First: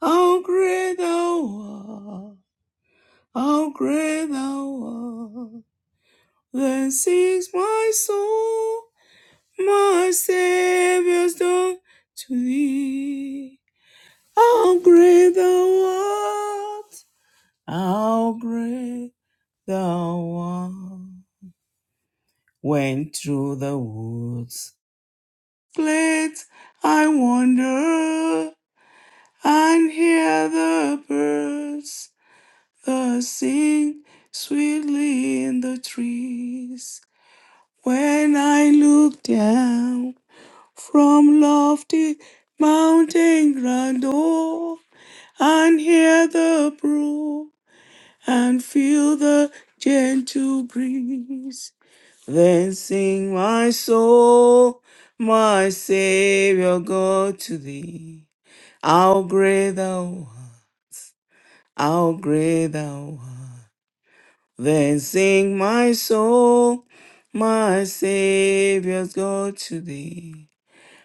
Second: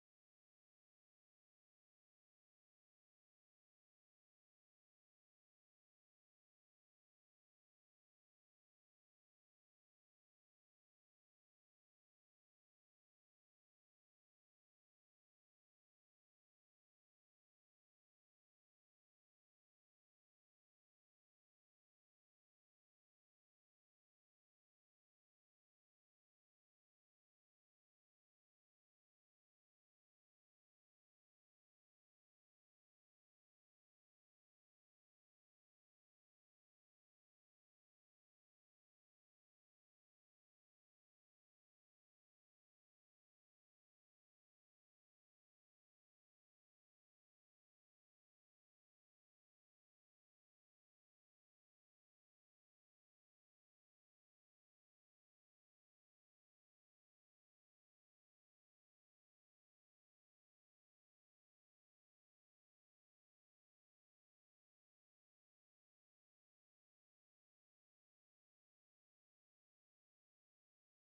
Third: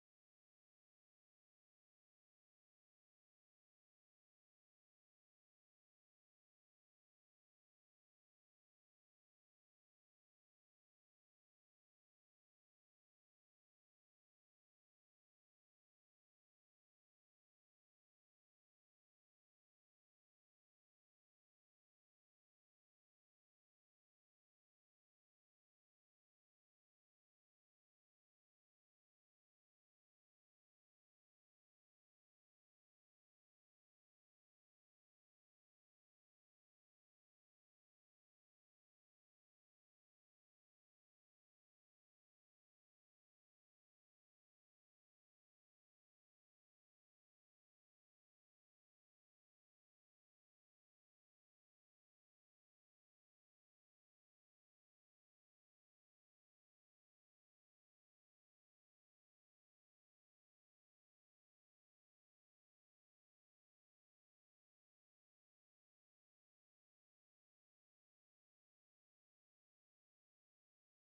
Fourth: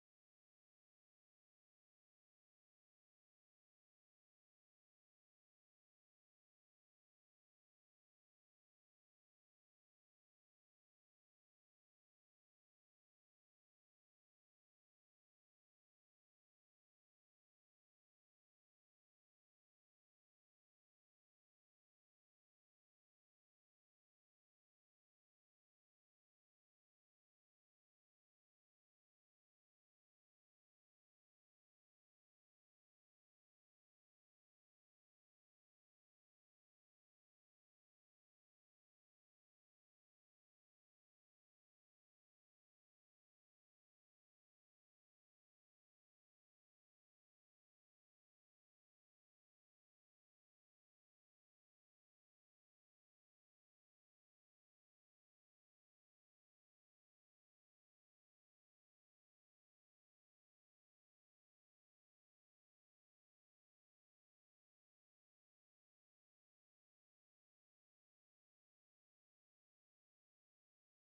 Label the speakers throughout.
Speaker 1: How great thou art, how great thou art. Then sings my soul, my Savior's done to thee. How great thou art, how great thou art. When through the woods, glades I wander and hear the birds Uh, sing sweetly in the trees. When I look down from lofty mountain grandeur and hear the brook and feel the gentle breeze, then sing my soul, my Savior God to thee. How great thou art, how great thou art. Then sing my soul, my Saviour's God to thee.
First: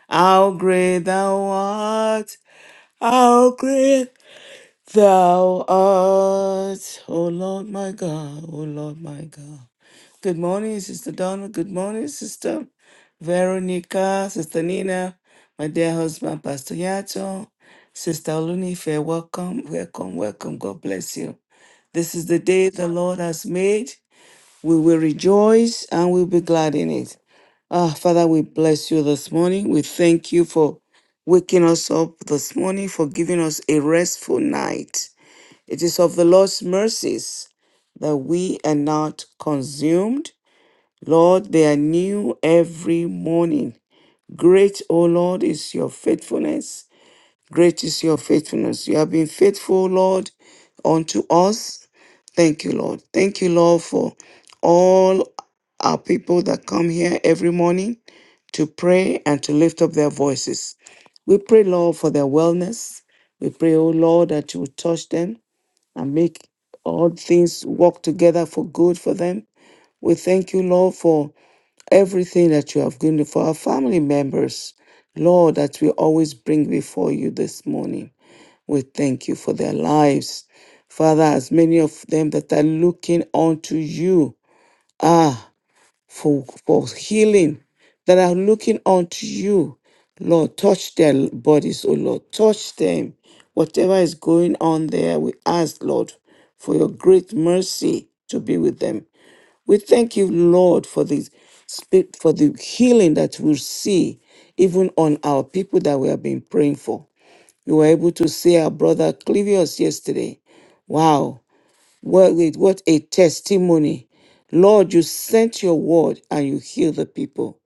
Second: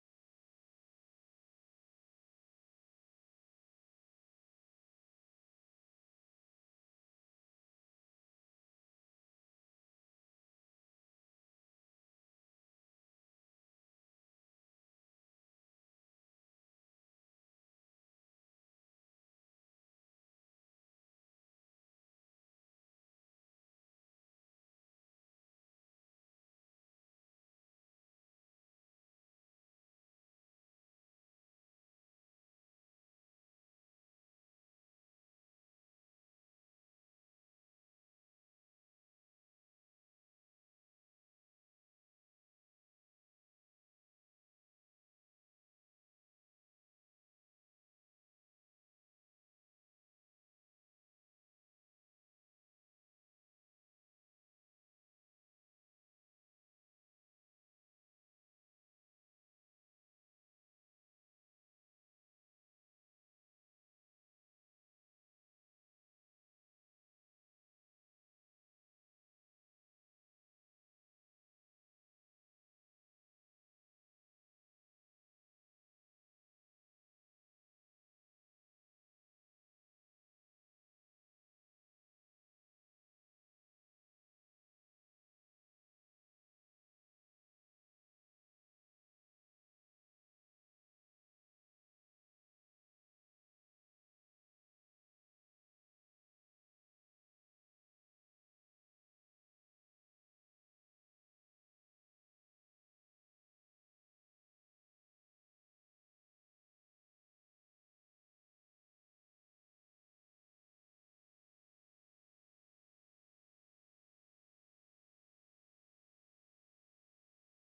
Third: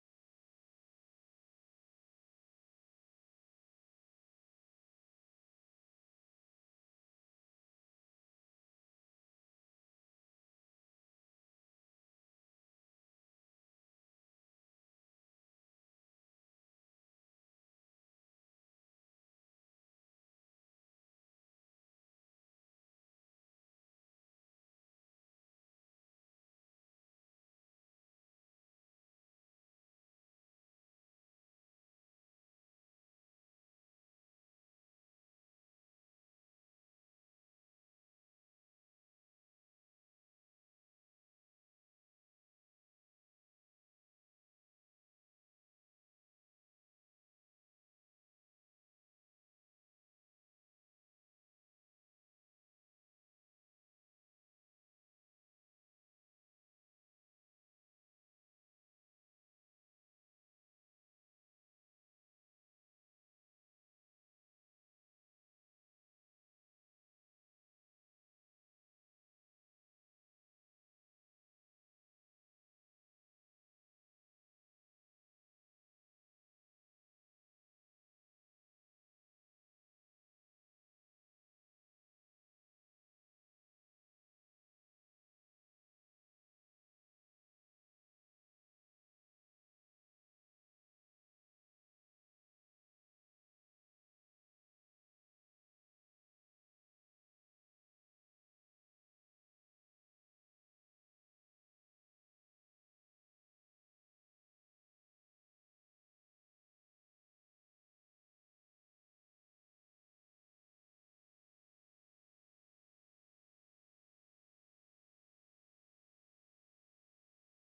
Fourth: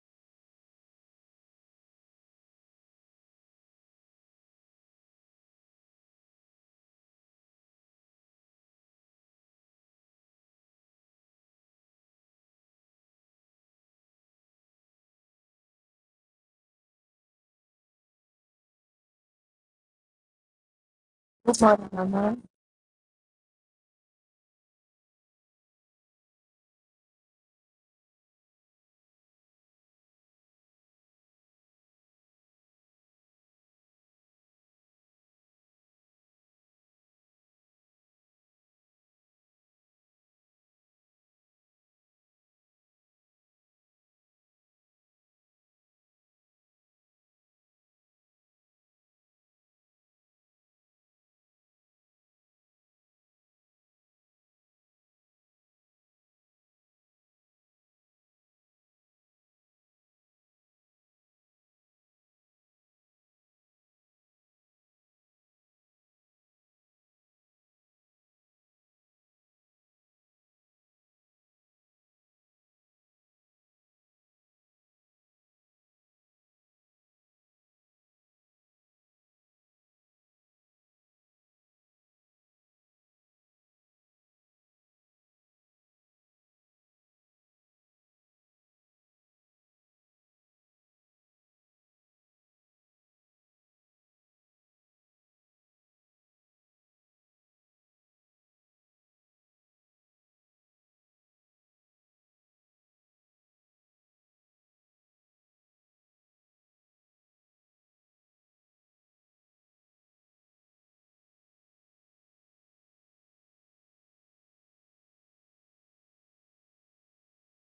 Speaker 1: How great thou art, how great thou art, O Lord my God, O Lord my God. Good morning, Sister Donna. Good morning, Sister Veronica, Sister Nina, my dear husband, Pastor Yato, Sister Olunife, welcome, welcome, welcome. God bless you.
Speaker 2: Good morning,
Speaker 1: This is
Speaker 2: Mama.
Speaker 1: the day the Lord has made. We will rejoice and we'll be glad in it. Ah, Father, we bless you this morning. We thank you for waking us up this morning, for giving us a restful night. It is of the Lord's mercies that we are not consumed. Lord, they are new every morning. Great, O Lord, is your faithfulness. Great is your faithfulness. You have been faithful, Lord, unto us. Thank you, Lord. Thank you, Lord, for all our people that come here every morning to pray and to lift up their voices. We pray, Lord, for their wellness. We pray, oh Lord, that you will touch them and make all things work together for good for them. We thank you, Lord, for everything that you have given for our family members. Lord, that we always bring before you this morning. We thank you for their lives. Father, as many of them that are looking unto you, ah, for, for healing, that are looking unto you, Lord, touch their bodies, oh Lord, touch them. Whatever is going on there, we ask, Lord, for your great mercy to be with them. We thank you, Lord, for this spi- for the healing that we see even on our people that we have been praying for. We were able to see our brother Clivius yesterday. Wow, what, wait, what a testimony. Lord, you sent your word and you healed the people.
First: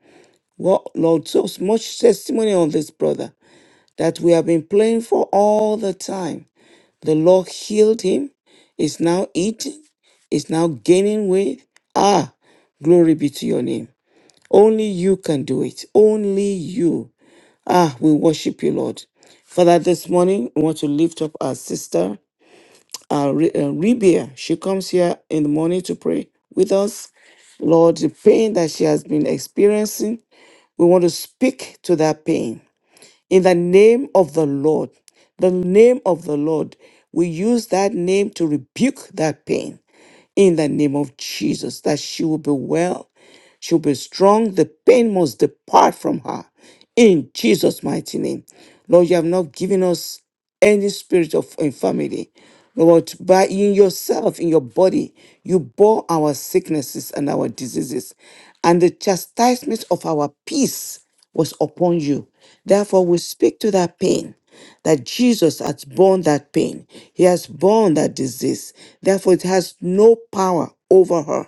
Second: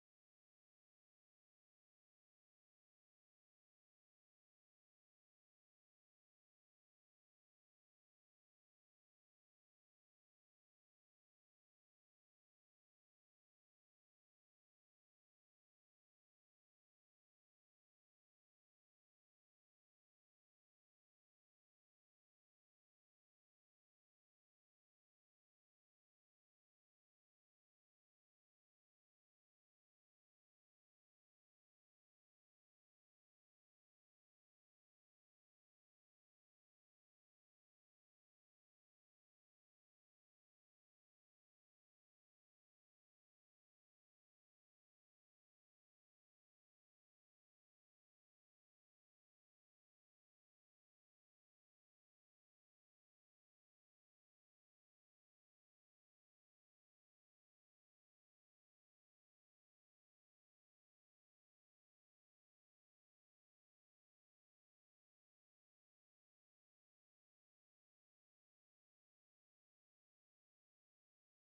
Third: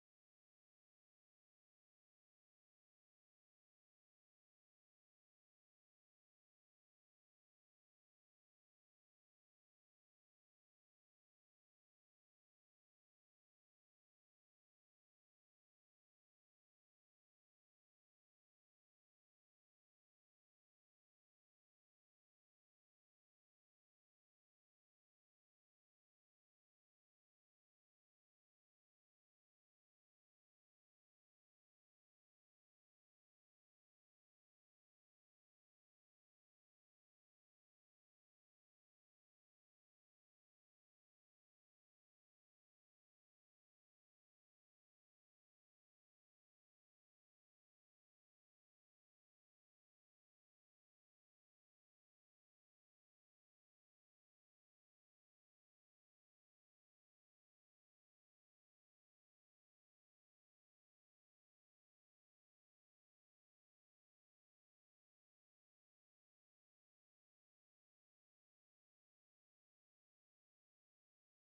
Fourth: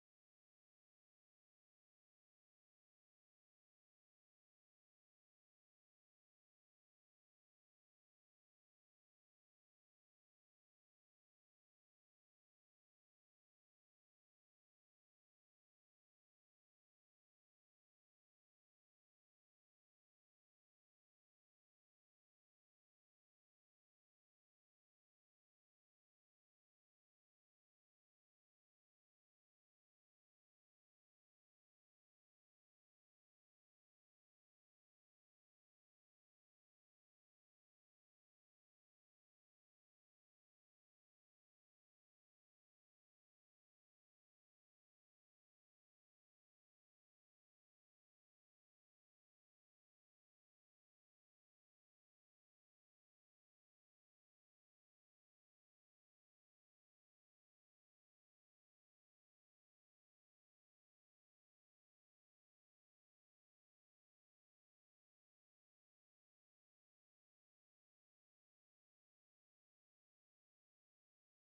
Speaker 1: What, Lord, so much testimony on this brother that we have been praying for all the time. The Lord healed him, is now eating, is now gaining weight. Ah, glory be to your name. Only you can do it. Only you. Ah, we worship you, Lord. Father, this morning we want to lift up our sister, our Re- uh, Rebia. She comes here in the morning to pray with us. Lord, the pain that she has been experiencing, we want to speak to that pain. In the name of the Lord, the name of the Lord, we use that name to rebuke that pain in the name of Jesus, that she will be well, she'll be strong, the pain must depart from her in Jesus' mighty name. Lord, you have not given us any spirit of infirmity. Lord, by in yourself, in your body, you bore our sicknesses and our diseases, and the chastisement of our peace was upon you. Therefore, we speak to that pain that Jesus has borne that pain. He has borne that disease. Therefore, it has no power over her.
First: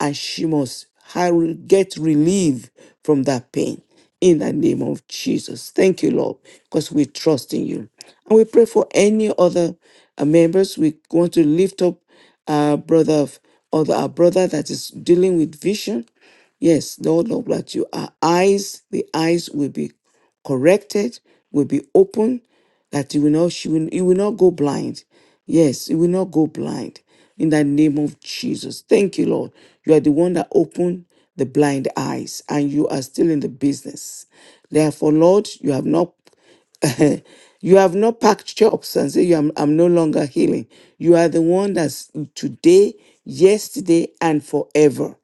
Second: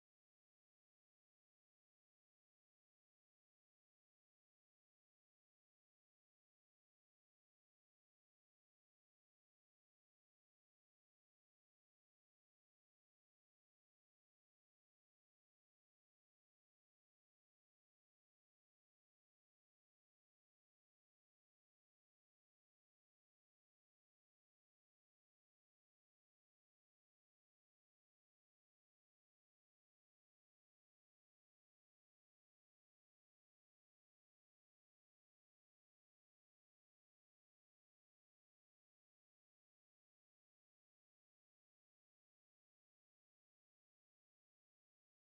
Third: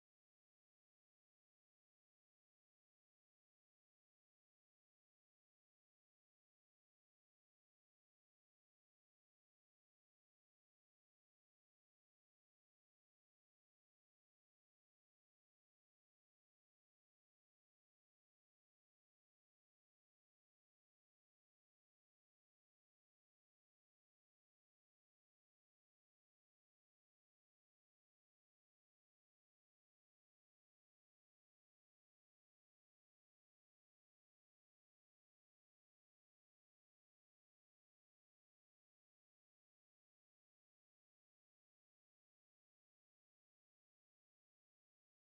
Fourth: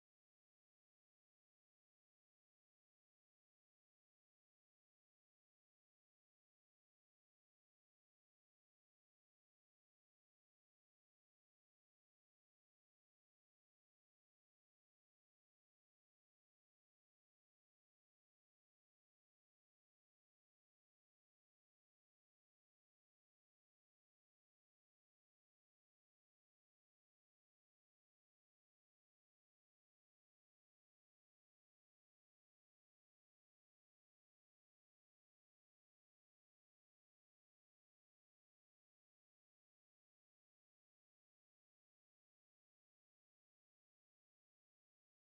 Speaker 1: And she must ha- get relief from that pain in the name of Jesus. Thank you, Lord, because we trust in you. And we pray for any other uh, members. We want to lift up our brother, of, or our brother that is dealing with vision. Yes, Lord, Lord, that you our eyes, the eyes will be corrected, will be open, that you will not she will, you will not go blind. Yes, you will not go blind in the name of Jesus. Thank you, Lord. You are the one that opened the blind eyes, and you are still in the business. Therefore, Lord, you have not. you have not packed chops and say, "You- I'm, I'm no longer healing. You are the one that's today, yesterday, and forever.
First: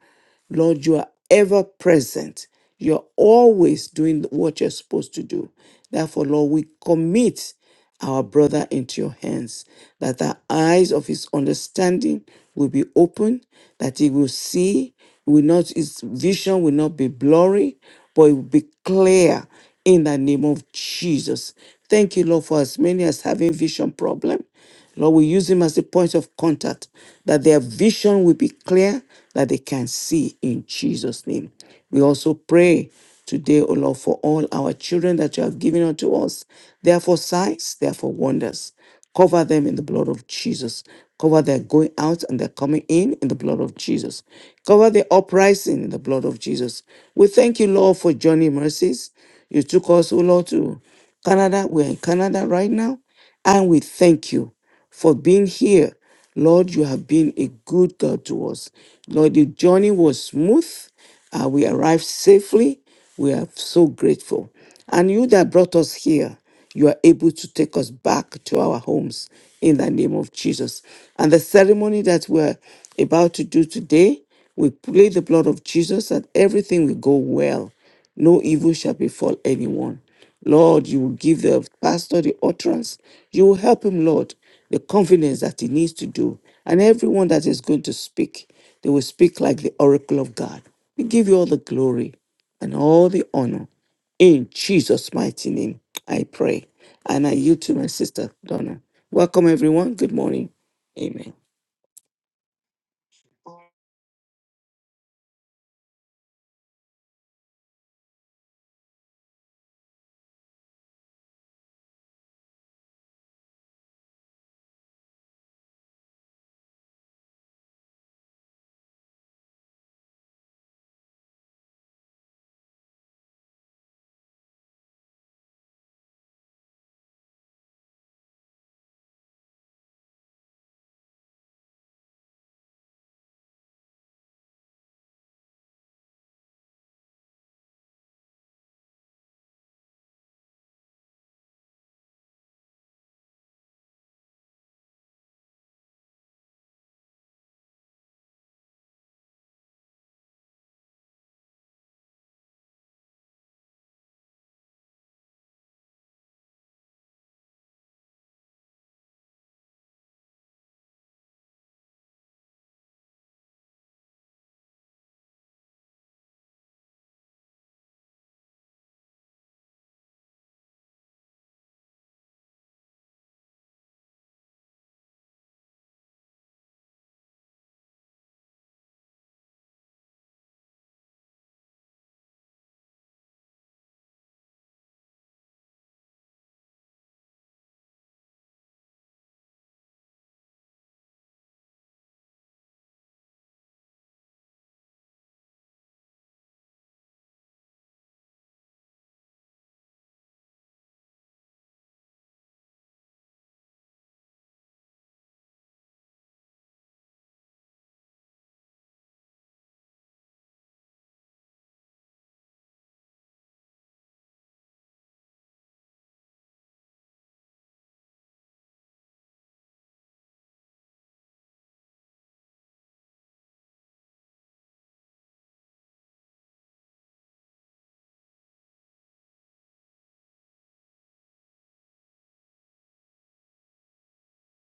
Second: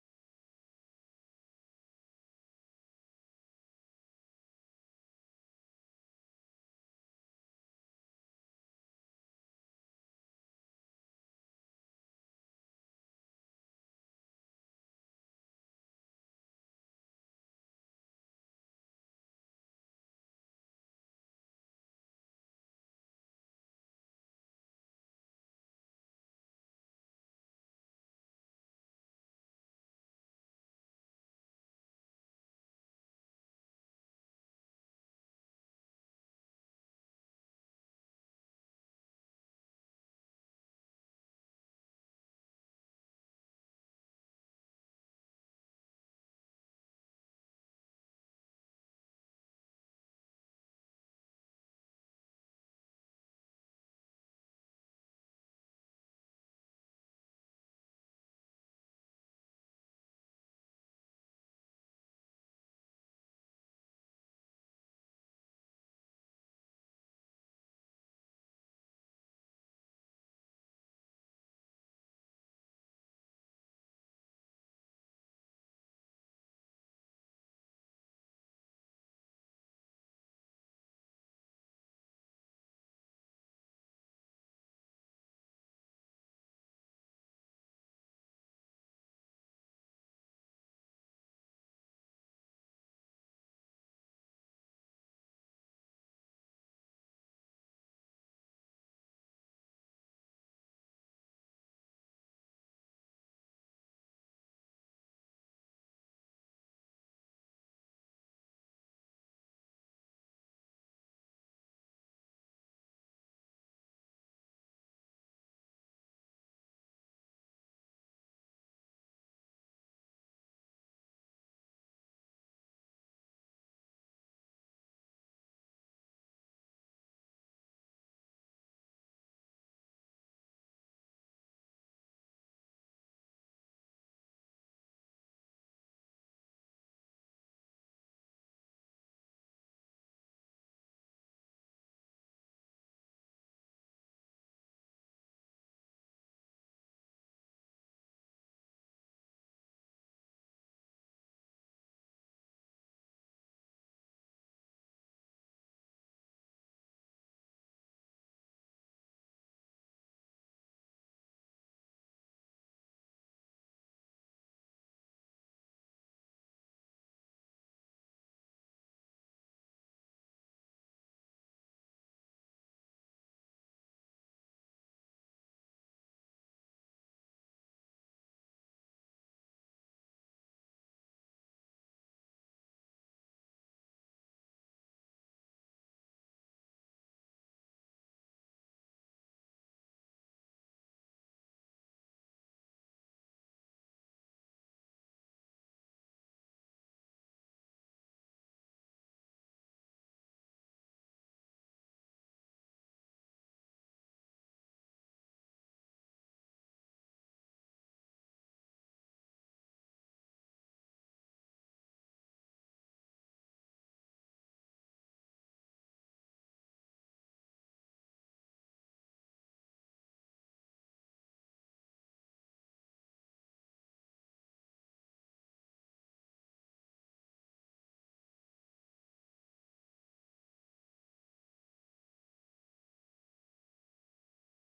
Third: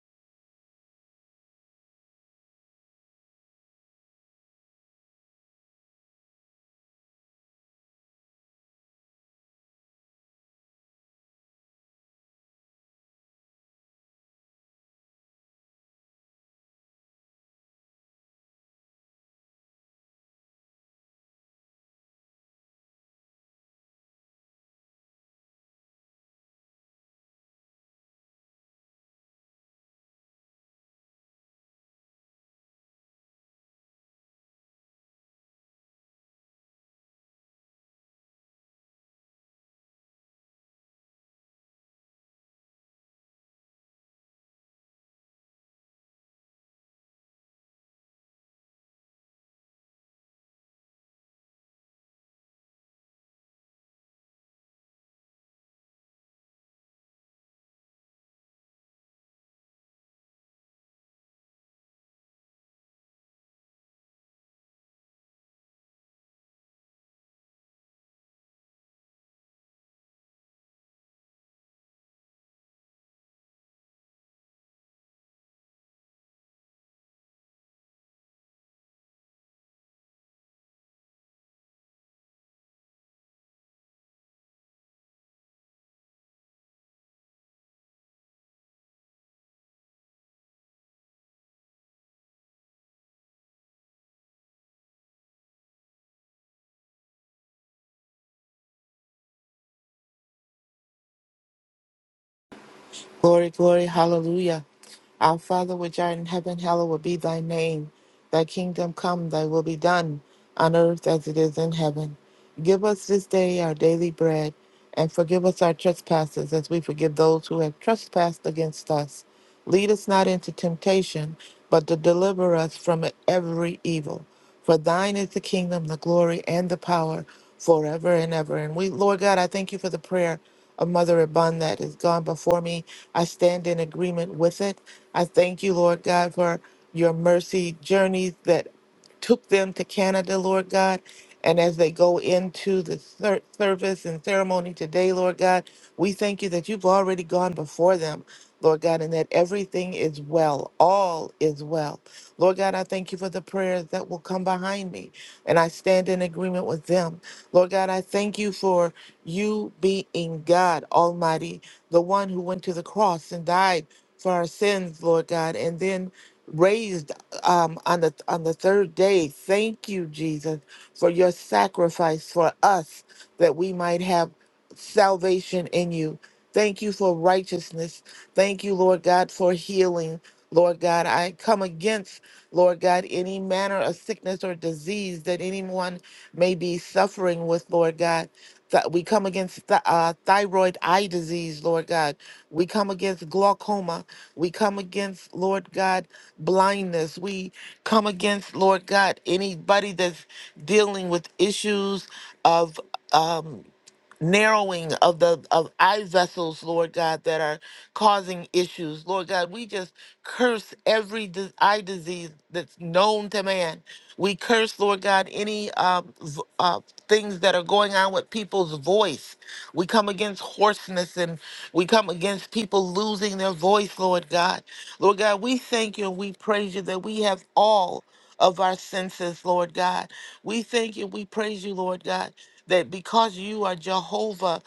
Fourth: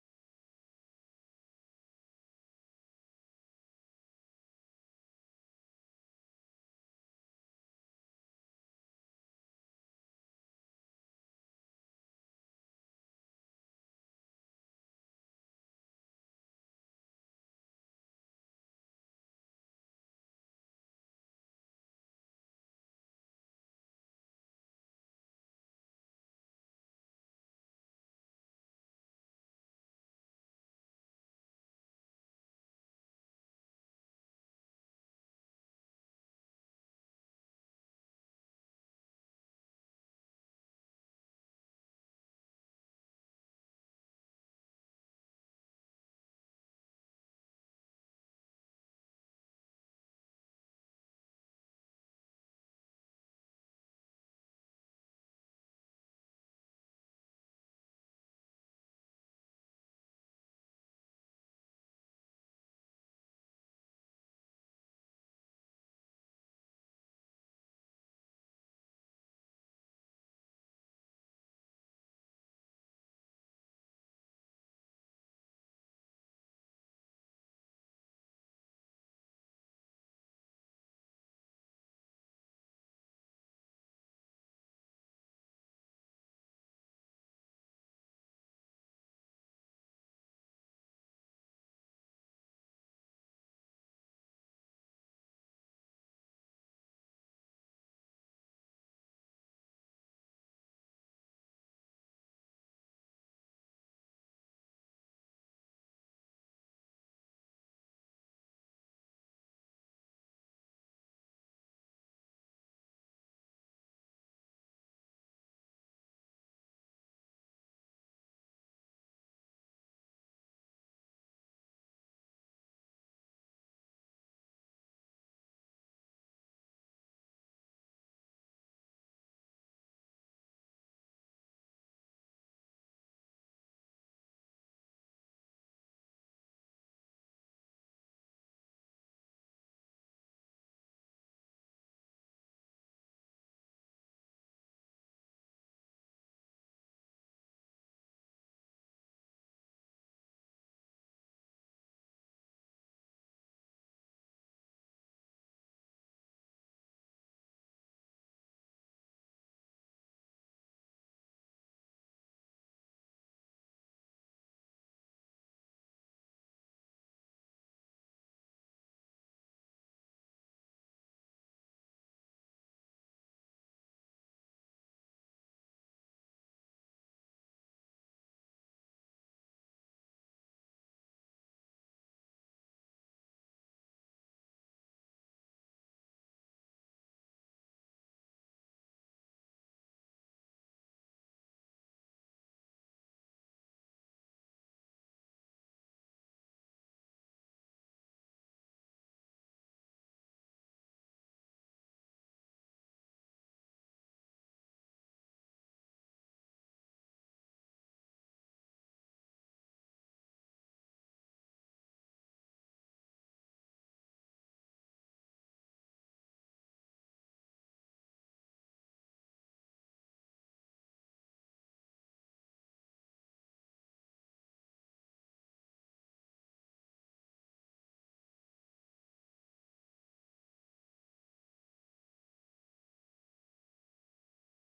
Speaker 1: Lord, you are ever present. You're always doing what you're supposed to do. Therefore, Lord, we commit our brother into your hands, that the eyes of his understanding will be open, that he will see, will not his vision will not be blurry, but it will be clear in the name of Jesus. Thank you, Lord, for as many as having vision problem. Lord, we use him as a point of contact, that their vision will be clear, that they can see in Jesus' name. We also pray today, O Lord, for all our children that you have given unto us. They are for signs, they are for wonders. Cover them in the blood of Jesus. Cover their going out and their coming in in the blood of Jesus. Cover the uprising in the blood of Jesus. We thank you, Lord, for journey mercies. You took us, O Lord, to Canada. We're in Canada right now. And we thank you for being here Lord, you have been a good God to us. Lord, the journey was smooth. Uh, we arrived safely. We are so grateful. And you that brought us here, you are able to take us back to our homes in the name of Jesus. And the ceremony that we're about to do today, we play the blood of Jesus that everything will go well. No evil shall befall anyone. Lord, you will give the pastor the utterance. You will help him, Lord, the confidence that he needs to do. And everyone that is going to speak, they will speak like the oracle of God. We give you all the glory and all the honor. In Jesus' mighty name, I pray. And I yield to my sister, Donna. Welcome, everyone. Good morning. Amen.
Speaker 3: Glory, glory, hallelujah. Our Father which art in heaven, hallowed be thy name. Thy kingdom come, thy will be done, on earth as it is in heaven. Give us this day our daily bread, and forgive us our trespasses as we forgive those who have trespassed against us. Lead us not into temptation, but to deliver us from every evil. For thine is the kingdom, the glory, and the power forever and ever. And we, Lord God, I thank you for the prayer of Mother Abund that is gone before me. I stand in agreement with it. I thank you, Lord God, for your mercy journeys that took them to Canada, Lord God. And as they go into the ser- service and ceremony today, Lord God, we thank you that you've already gone before them, Lord God, and that everything is well. All is well. Lord God, I thank you for the prayers that will come behind me, and I stand in agreement with them. Lord God, I thank you for. You be in God Almighty, the one who went to the cross and died for our sins, Lord God, and then raised um, on the on the third day. Thank you, Jesus, for your sacrifice for us that we might have salvation in you. Thank you for righteousness. Thank you, Lord God, for healing. Lord God, I come against, Lord God, any manner of sickness or disease that anyone may be suffering with, Lord God. Th- we come against th- uh, thyroid eye disease, Lord God. We come against glaucoma. We come against, Lord God, blindness. We come against, Lord God, anybody that's dealing with issues of. Um, narrowing of the of eye vessels, Lord God, that are causing issues. Lord God, we just curse every dis- eye disease that's known to man. We curse, Lord God, any um, v- uh, things that are going on with people's voice. We come against hoarseness and we come against people losing their voice, Lord God. Lord God, we thank you and we praise you that we have all of our senses, Lord God. We thank you. We praise you, Lord God that because you are Jehovah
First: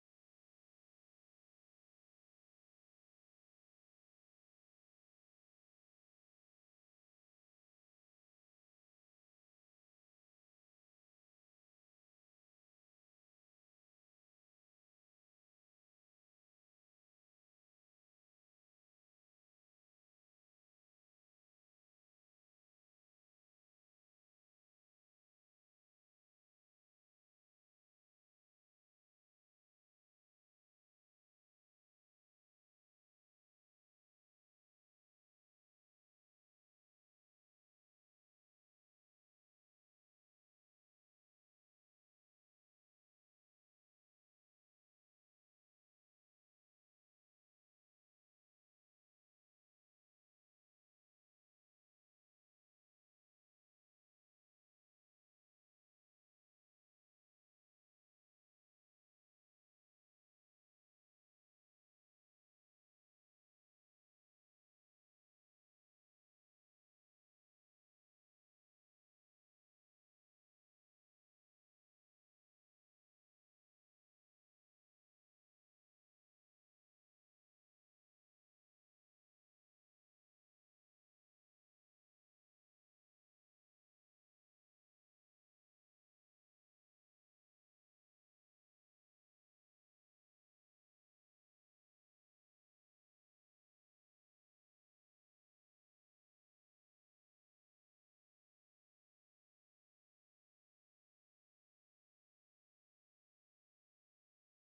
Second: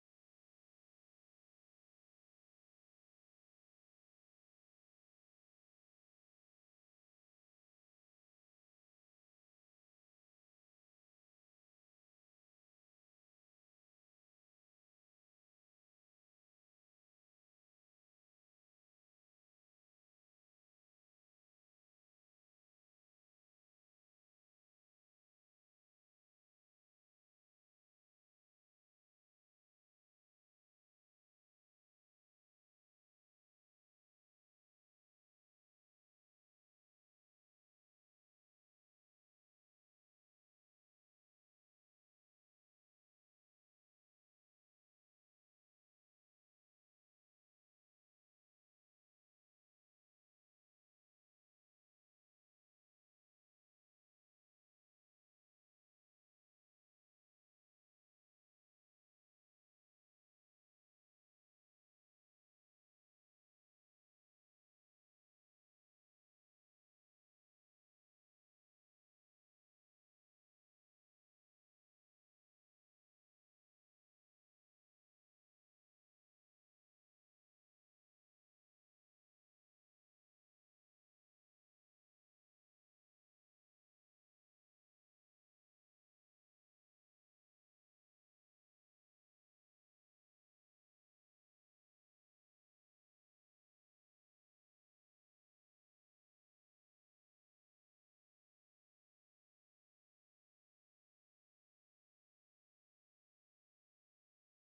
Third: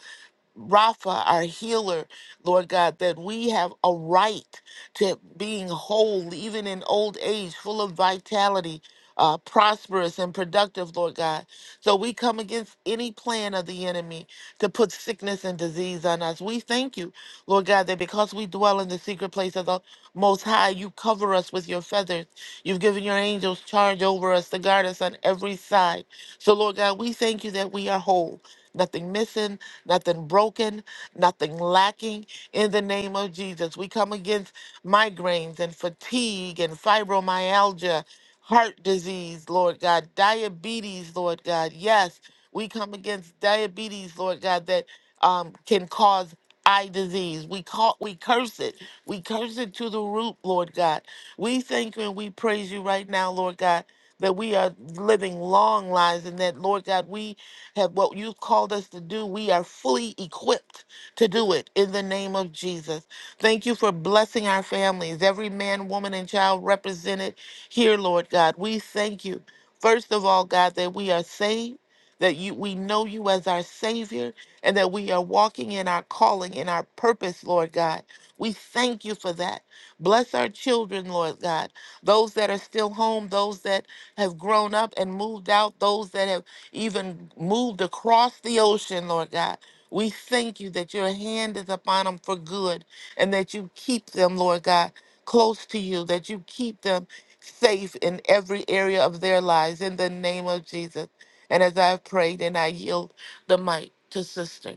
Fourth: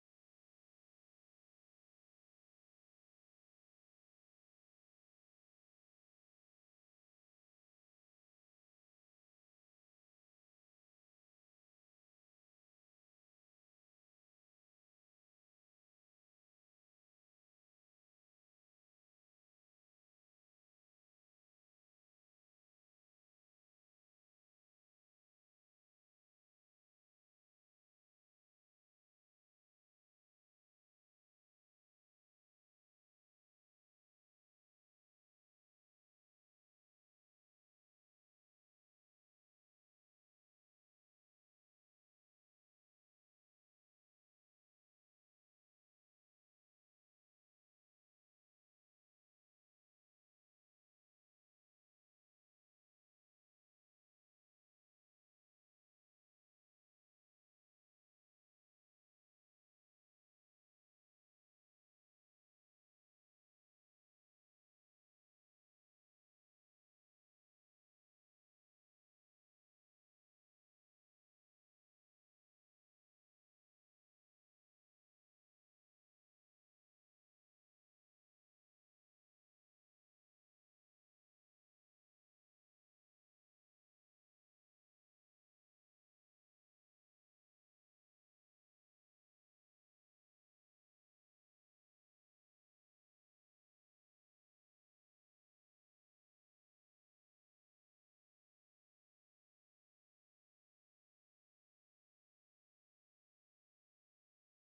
Speaker 3: Rapha, our healer, Lord God, that we have a right to being whole, even in old age, full of vitality, uh, prosperous and productive, Lord God. So we come against any plan of the enemy to put sickness and disease on us. We thank you, Lord God, that because we dwell in the secret place of the Most High, you cover us with your feathers. You've given your angels charge over us to guard us on every side. So, Lord God, we thank you that we are whole, nothing missing nothing broken, nothing lacking. In the name of Jesus, we come against migraines and fatigue and fibromyalgia, heart disease, Lord God, diabetes, Lord God. Yes, we come against diabetes, Lord God, that um, can cause eye disease. We call we curse it. We curse it to the root, Lord God. We thank you and we praise you right now, Lord God, that we are living long lives and that, Lord God, we have what you've called us to do. We are fully equipped to do it in the name of Jesus. Thank you for blessing our families, every man, woman, and child represented here, Lord God. We thank you, first of all, God, that we are saved. That you, we know you as our Savior, and that we are walking in our calling, in our purpose, Lord God. We thank you for that. Bless our children, Lord God. Those that are still home, those that have grown up and moved out, those that have even moved across the ocean, Lord God. We thank you that your hand is upon them for good and that you keep them, Lord God, close to you, that you keep them safe in every area of their lives in the name of Jesus. And as I have prayed and I yield the mic to sister,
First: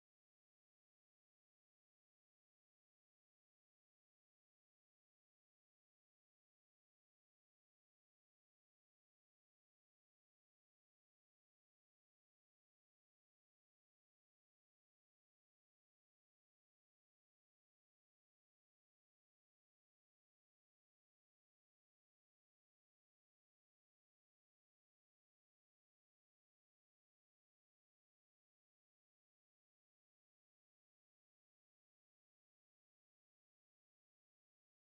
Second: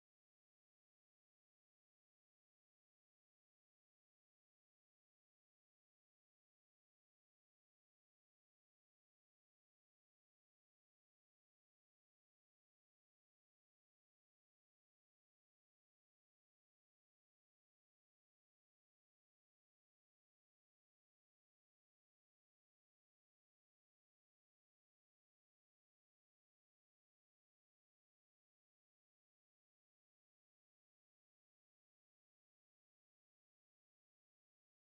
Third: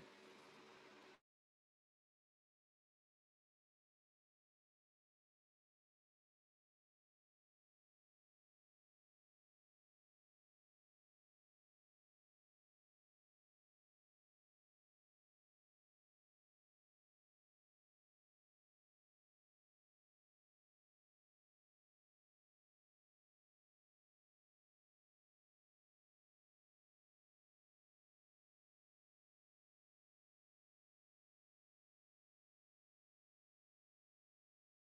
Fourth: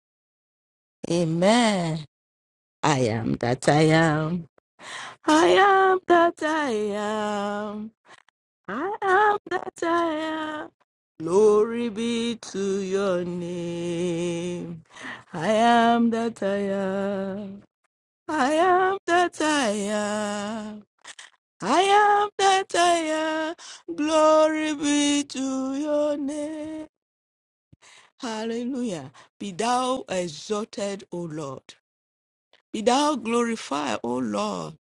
Speaker 2: Amen. I am that I am. I am that I am. I am that I am. Glory be to your name. I am that I am. I am that I am. I am that I am. Glory be to your name. Hallelujah. Be thou exalted, O Lord. Be thou glorified, O Lord.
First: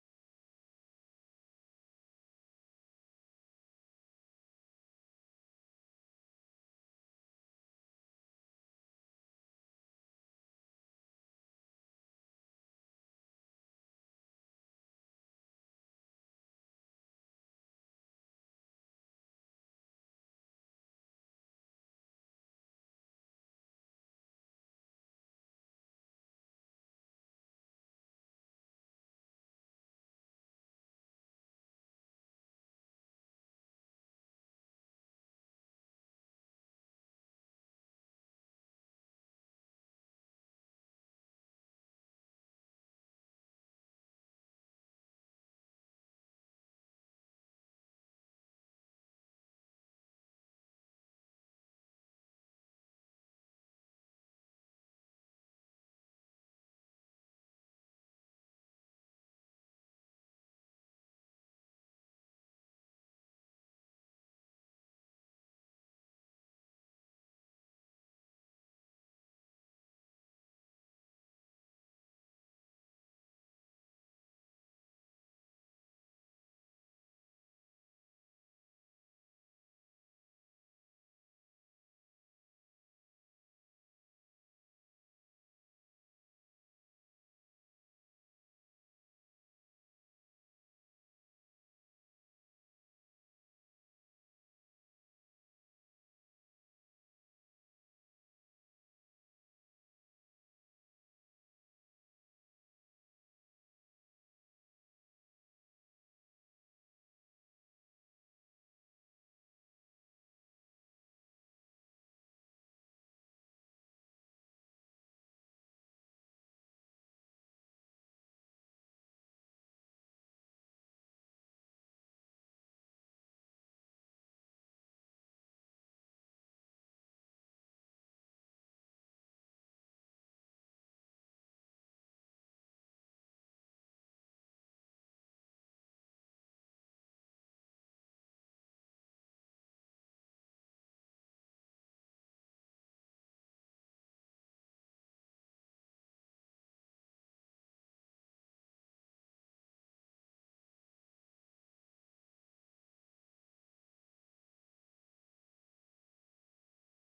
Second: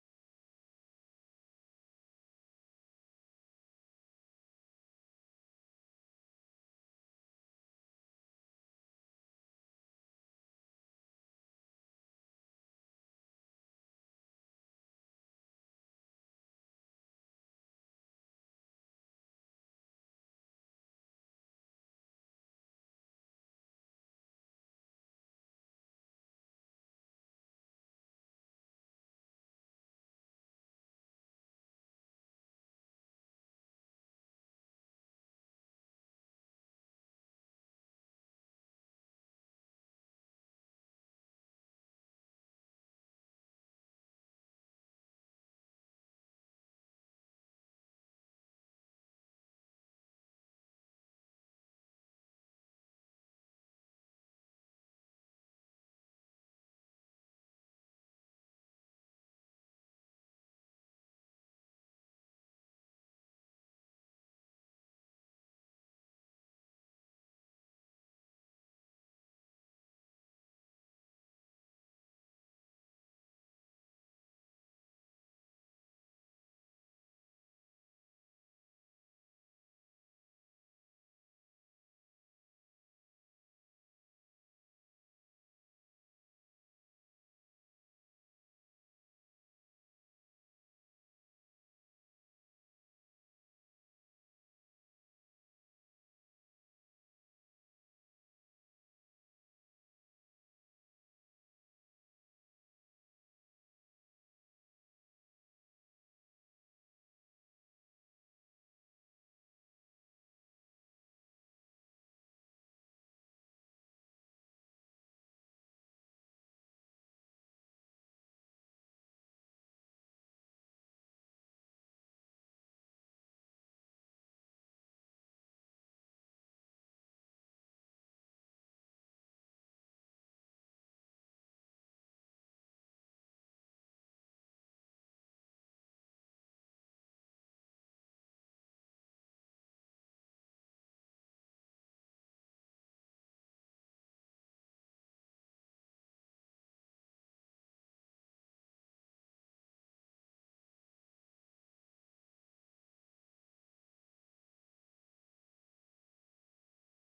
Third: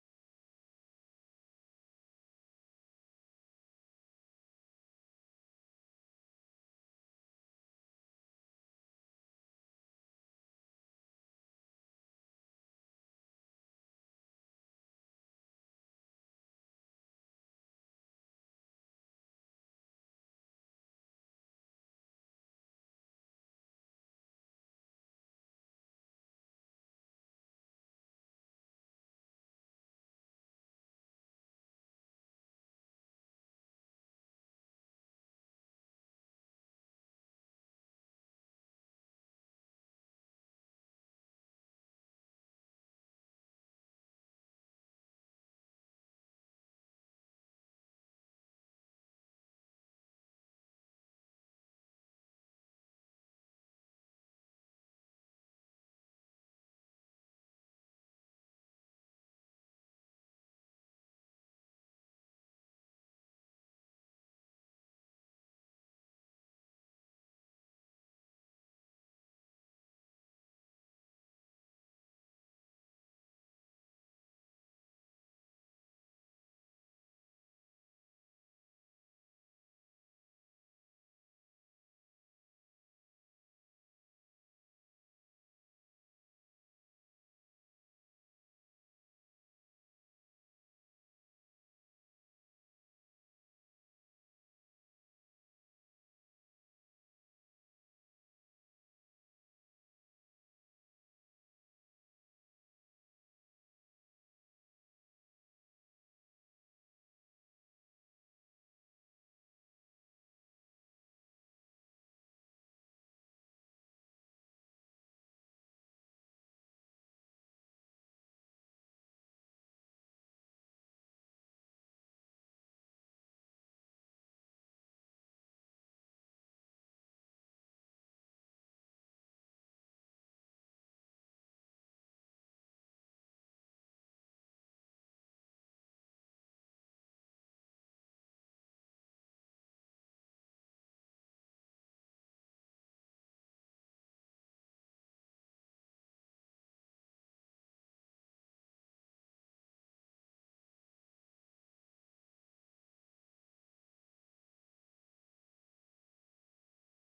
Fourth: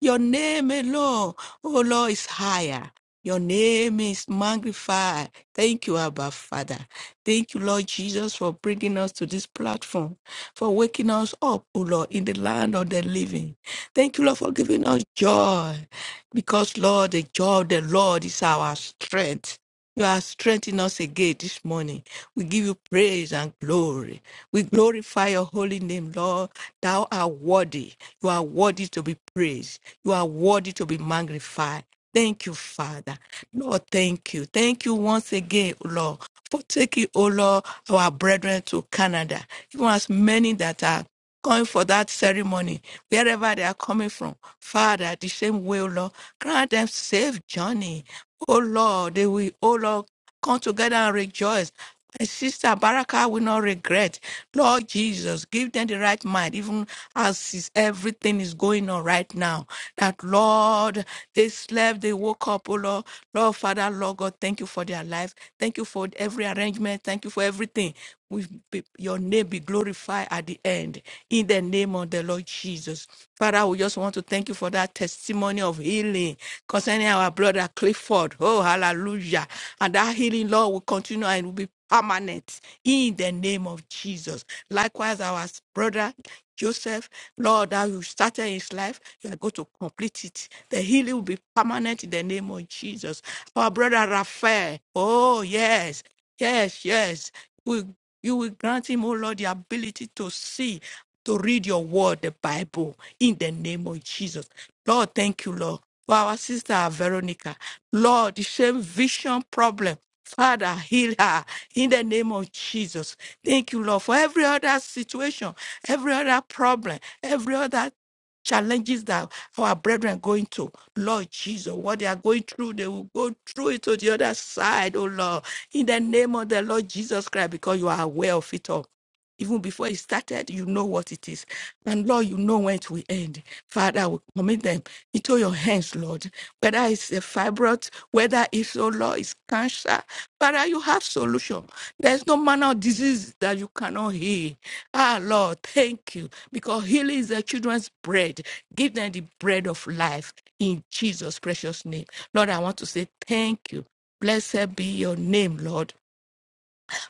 Speaker 2: Your name alone, O Lord, is higher. Your name is magnified. Thank you, Abba Father. Thank you, Lord Jesus, for bringing us to this platform, for waking us up, O Lord, in the land of the living. Thank you, Lord, for giving us joy, because, Lord, the joy of the Lord is our strength. You are strengthening us again this morning. We give you praise and glory. We glorify your holy name, Lord. Thou art worthy. You are worthy to be praised. You are worthy to be magnified. Thank you, Father. Lord, thank you. Thank you once again, Lord, for taking, O Lord, our brethren to Canada. Even as many that are going for that ceremony, wherever they are coming from. Father, the same way, O Lord, grant them safe journey. O Lord, they will, O Lord, come together and rejoice. My sister Baraka will not regret. Lord Jesus, give them the right mind, even as is, everything is going on right now. That Lord, they slept, they woke up, oh Lord. Lord, Father, Lord God, thank you for their life. Thank you for every arrangement. Thank you for everything we be, your name be glorified at the end in the name of the Lord Jesus. Father, we just want to thank you for that testimony of healing concerning our brother Clifford. Oh, hallelujah. And that healing, Lord, will continue and will be permanent in the name of Jesus. Likewise, our brother Joseph, Lord, that you started his life, you are going to complete it. The healing will be permanent in the name of Jesus. Our brother Raphael, oh, yes, yes, yes. You will grant him, oh Lord, the ability to see, to read your word, the Bible, in the name of Jesus. Lord, thank you, Lord, for our sister Veronica. Lord, the same vision problem. Father, heal her in the name of Jesus. Thank you, Lord, for every other situation, every other problem, every other challenges that our brethren going to. Lord Jesus, what they are going through, they will go through it to the other side, oh Lord in the name of the Lord Jesus Christ because you are aware of it all. Even before it started, you know what it is. And Lord, you know when it will end. Father, we commit them into your hands, Lord. Whether it's a fibroid, whether it's, oh Lord, it's cancer. Father, you have solution. There's no manner of disease that you cannot heal. Ah, Lord, thank you. Because healing is the children's bread. Give them the bread of life in Jesus' precious name. Lord, I want to say thank you. Blessed be your name, Lord,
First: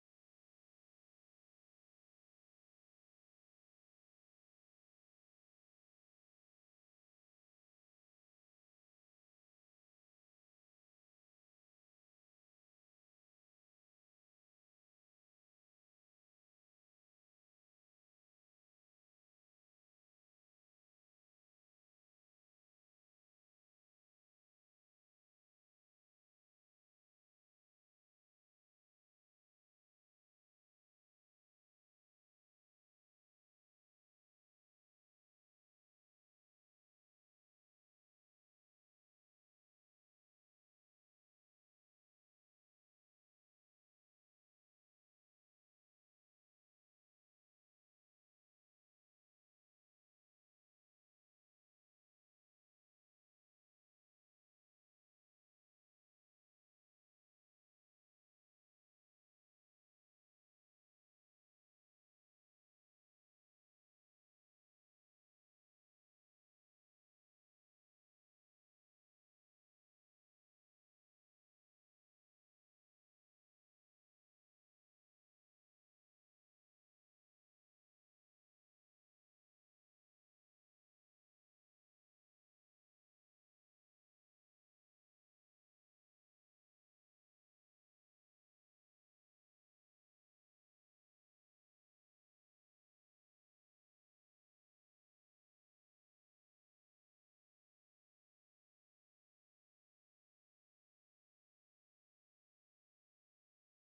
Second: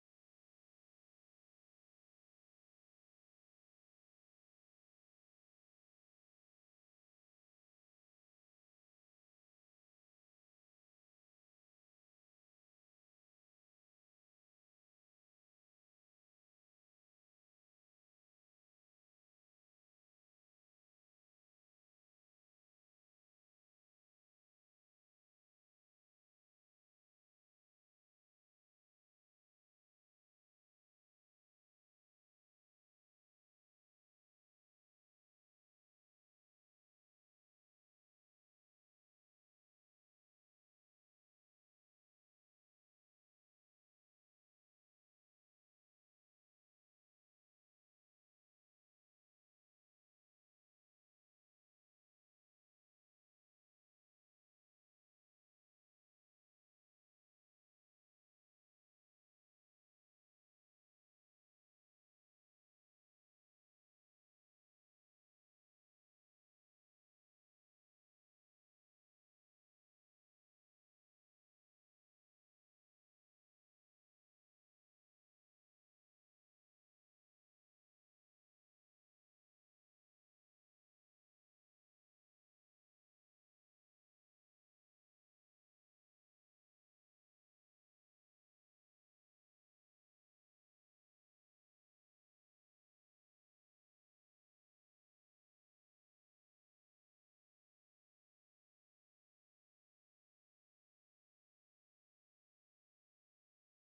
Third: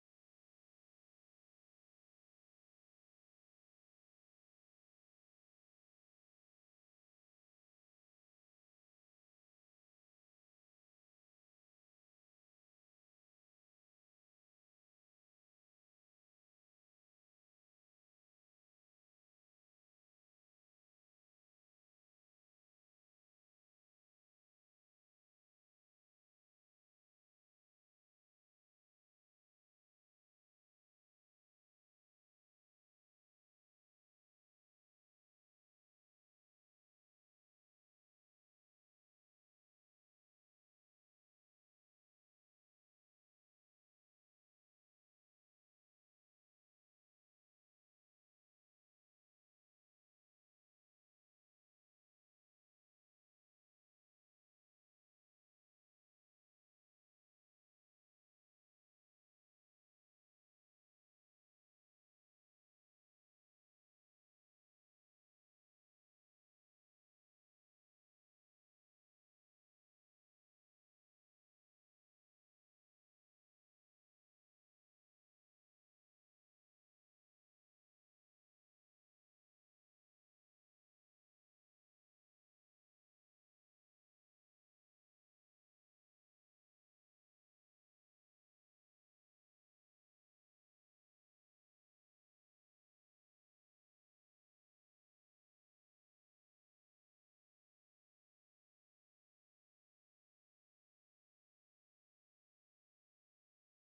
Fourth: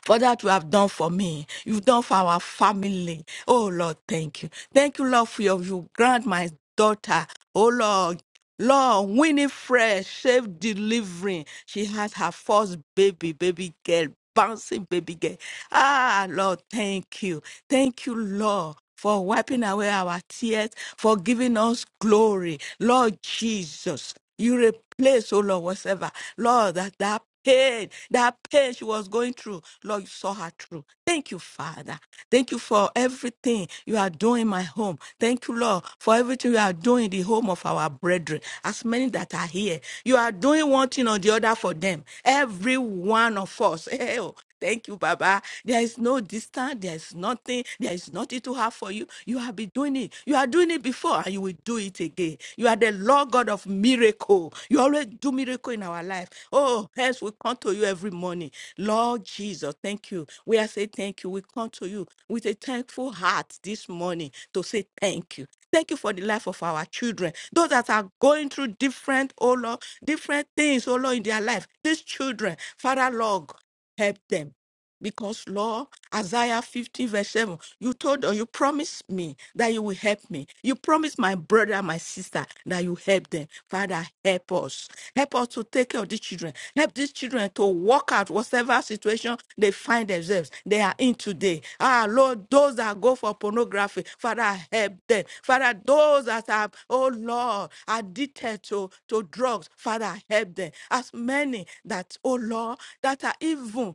Speaker 2: for that you have done for me. You've done for our family. Oh, Lord, thank you. Thank you, Lord, for your you grant my daughter. Oh, Lord. Lord, Winifred, safe delivering. She had her first baby, baby girl, bouncing baby girl. Ah, Lord, thank you. Thank you, Lord for wiping away our tears, for giving us glory. Lord Jesus, you replace, oh Lord, whatever. Lord, that, that pain, that pain she was going through, Lord, you saw her through. Thank you, Father. Thank you for everything you are doing in my home. Thank you, Lord, for everything you are doing in the home of our brethren, as many that are here. You are doing one thing or the other for them. Every one of us. hey, oh, Thank you, Baba. There is no distance. There is nothing. There is nothing to have for you. You have been doing it. You are doing it before, and you will do it again. You are the Lord God of miracle. You always do miracle in our life. Oh, hence we come to you every morning. Lord Jesus, thank you. We are saying thank you. We come to you with a thankful heart this morning to say thank you. Thank you for the life of our children, those that are going through different, oh Lord, different things, oh Lord, in their life. These children, Father Lord, help them. Because, Lord, Isaiah 50, verse 7, you told or you promised me that you will help me. You promised my brother and my sister that you help them. Father, help us. Help us to take care of these children. Help these children to walk out whatever situation they find themselves. They are in today. Ah, Lord, those that go for pornography, Father, help them. Father, those that are, oh Lord, addicted to, to drugs, Father, help them. As many that, oh Lord, that are even,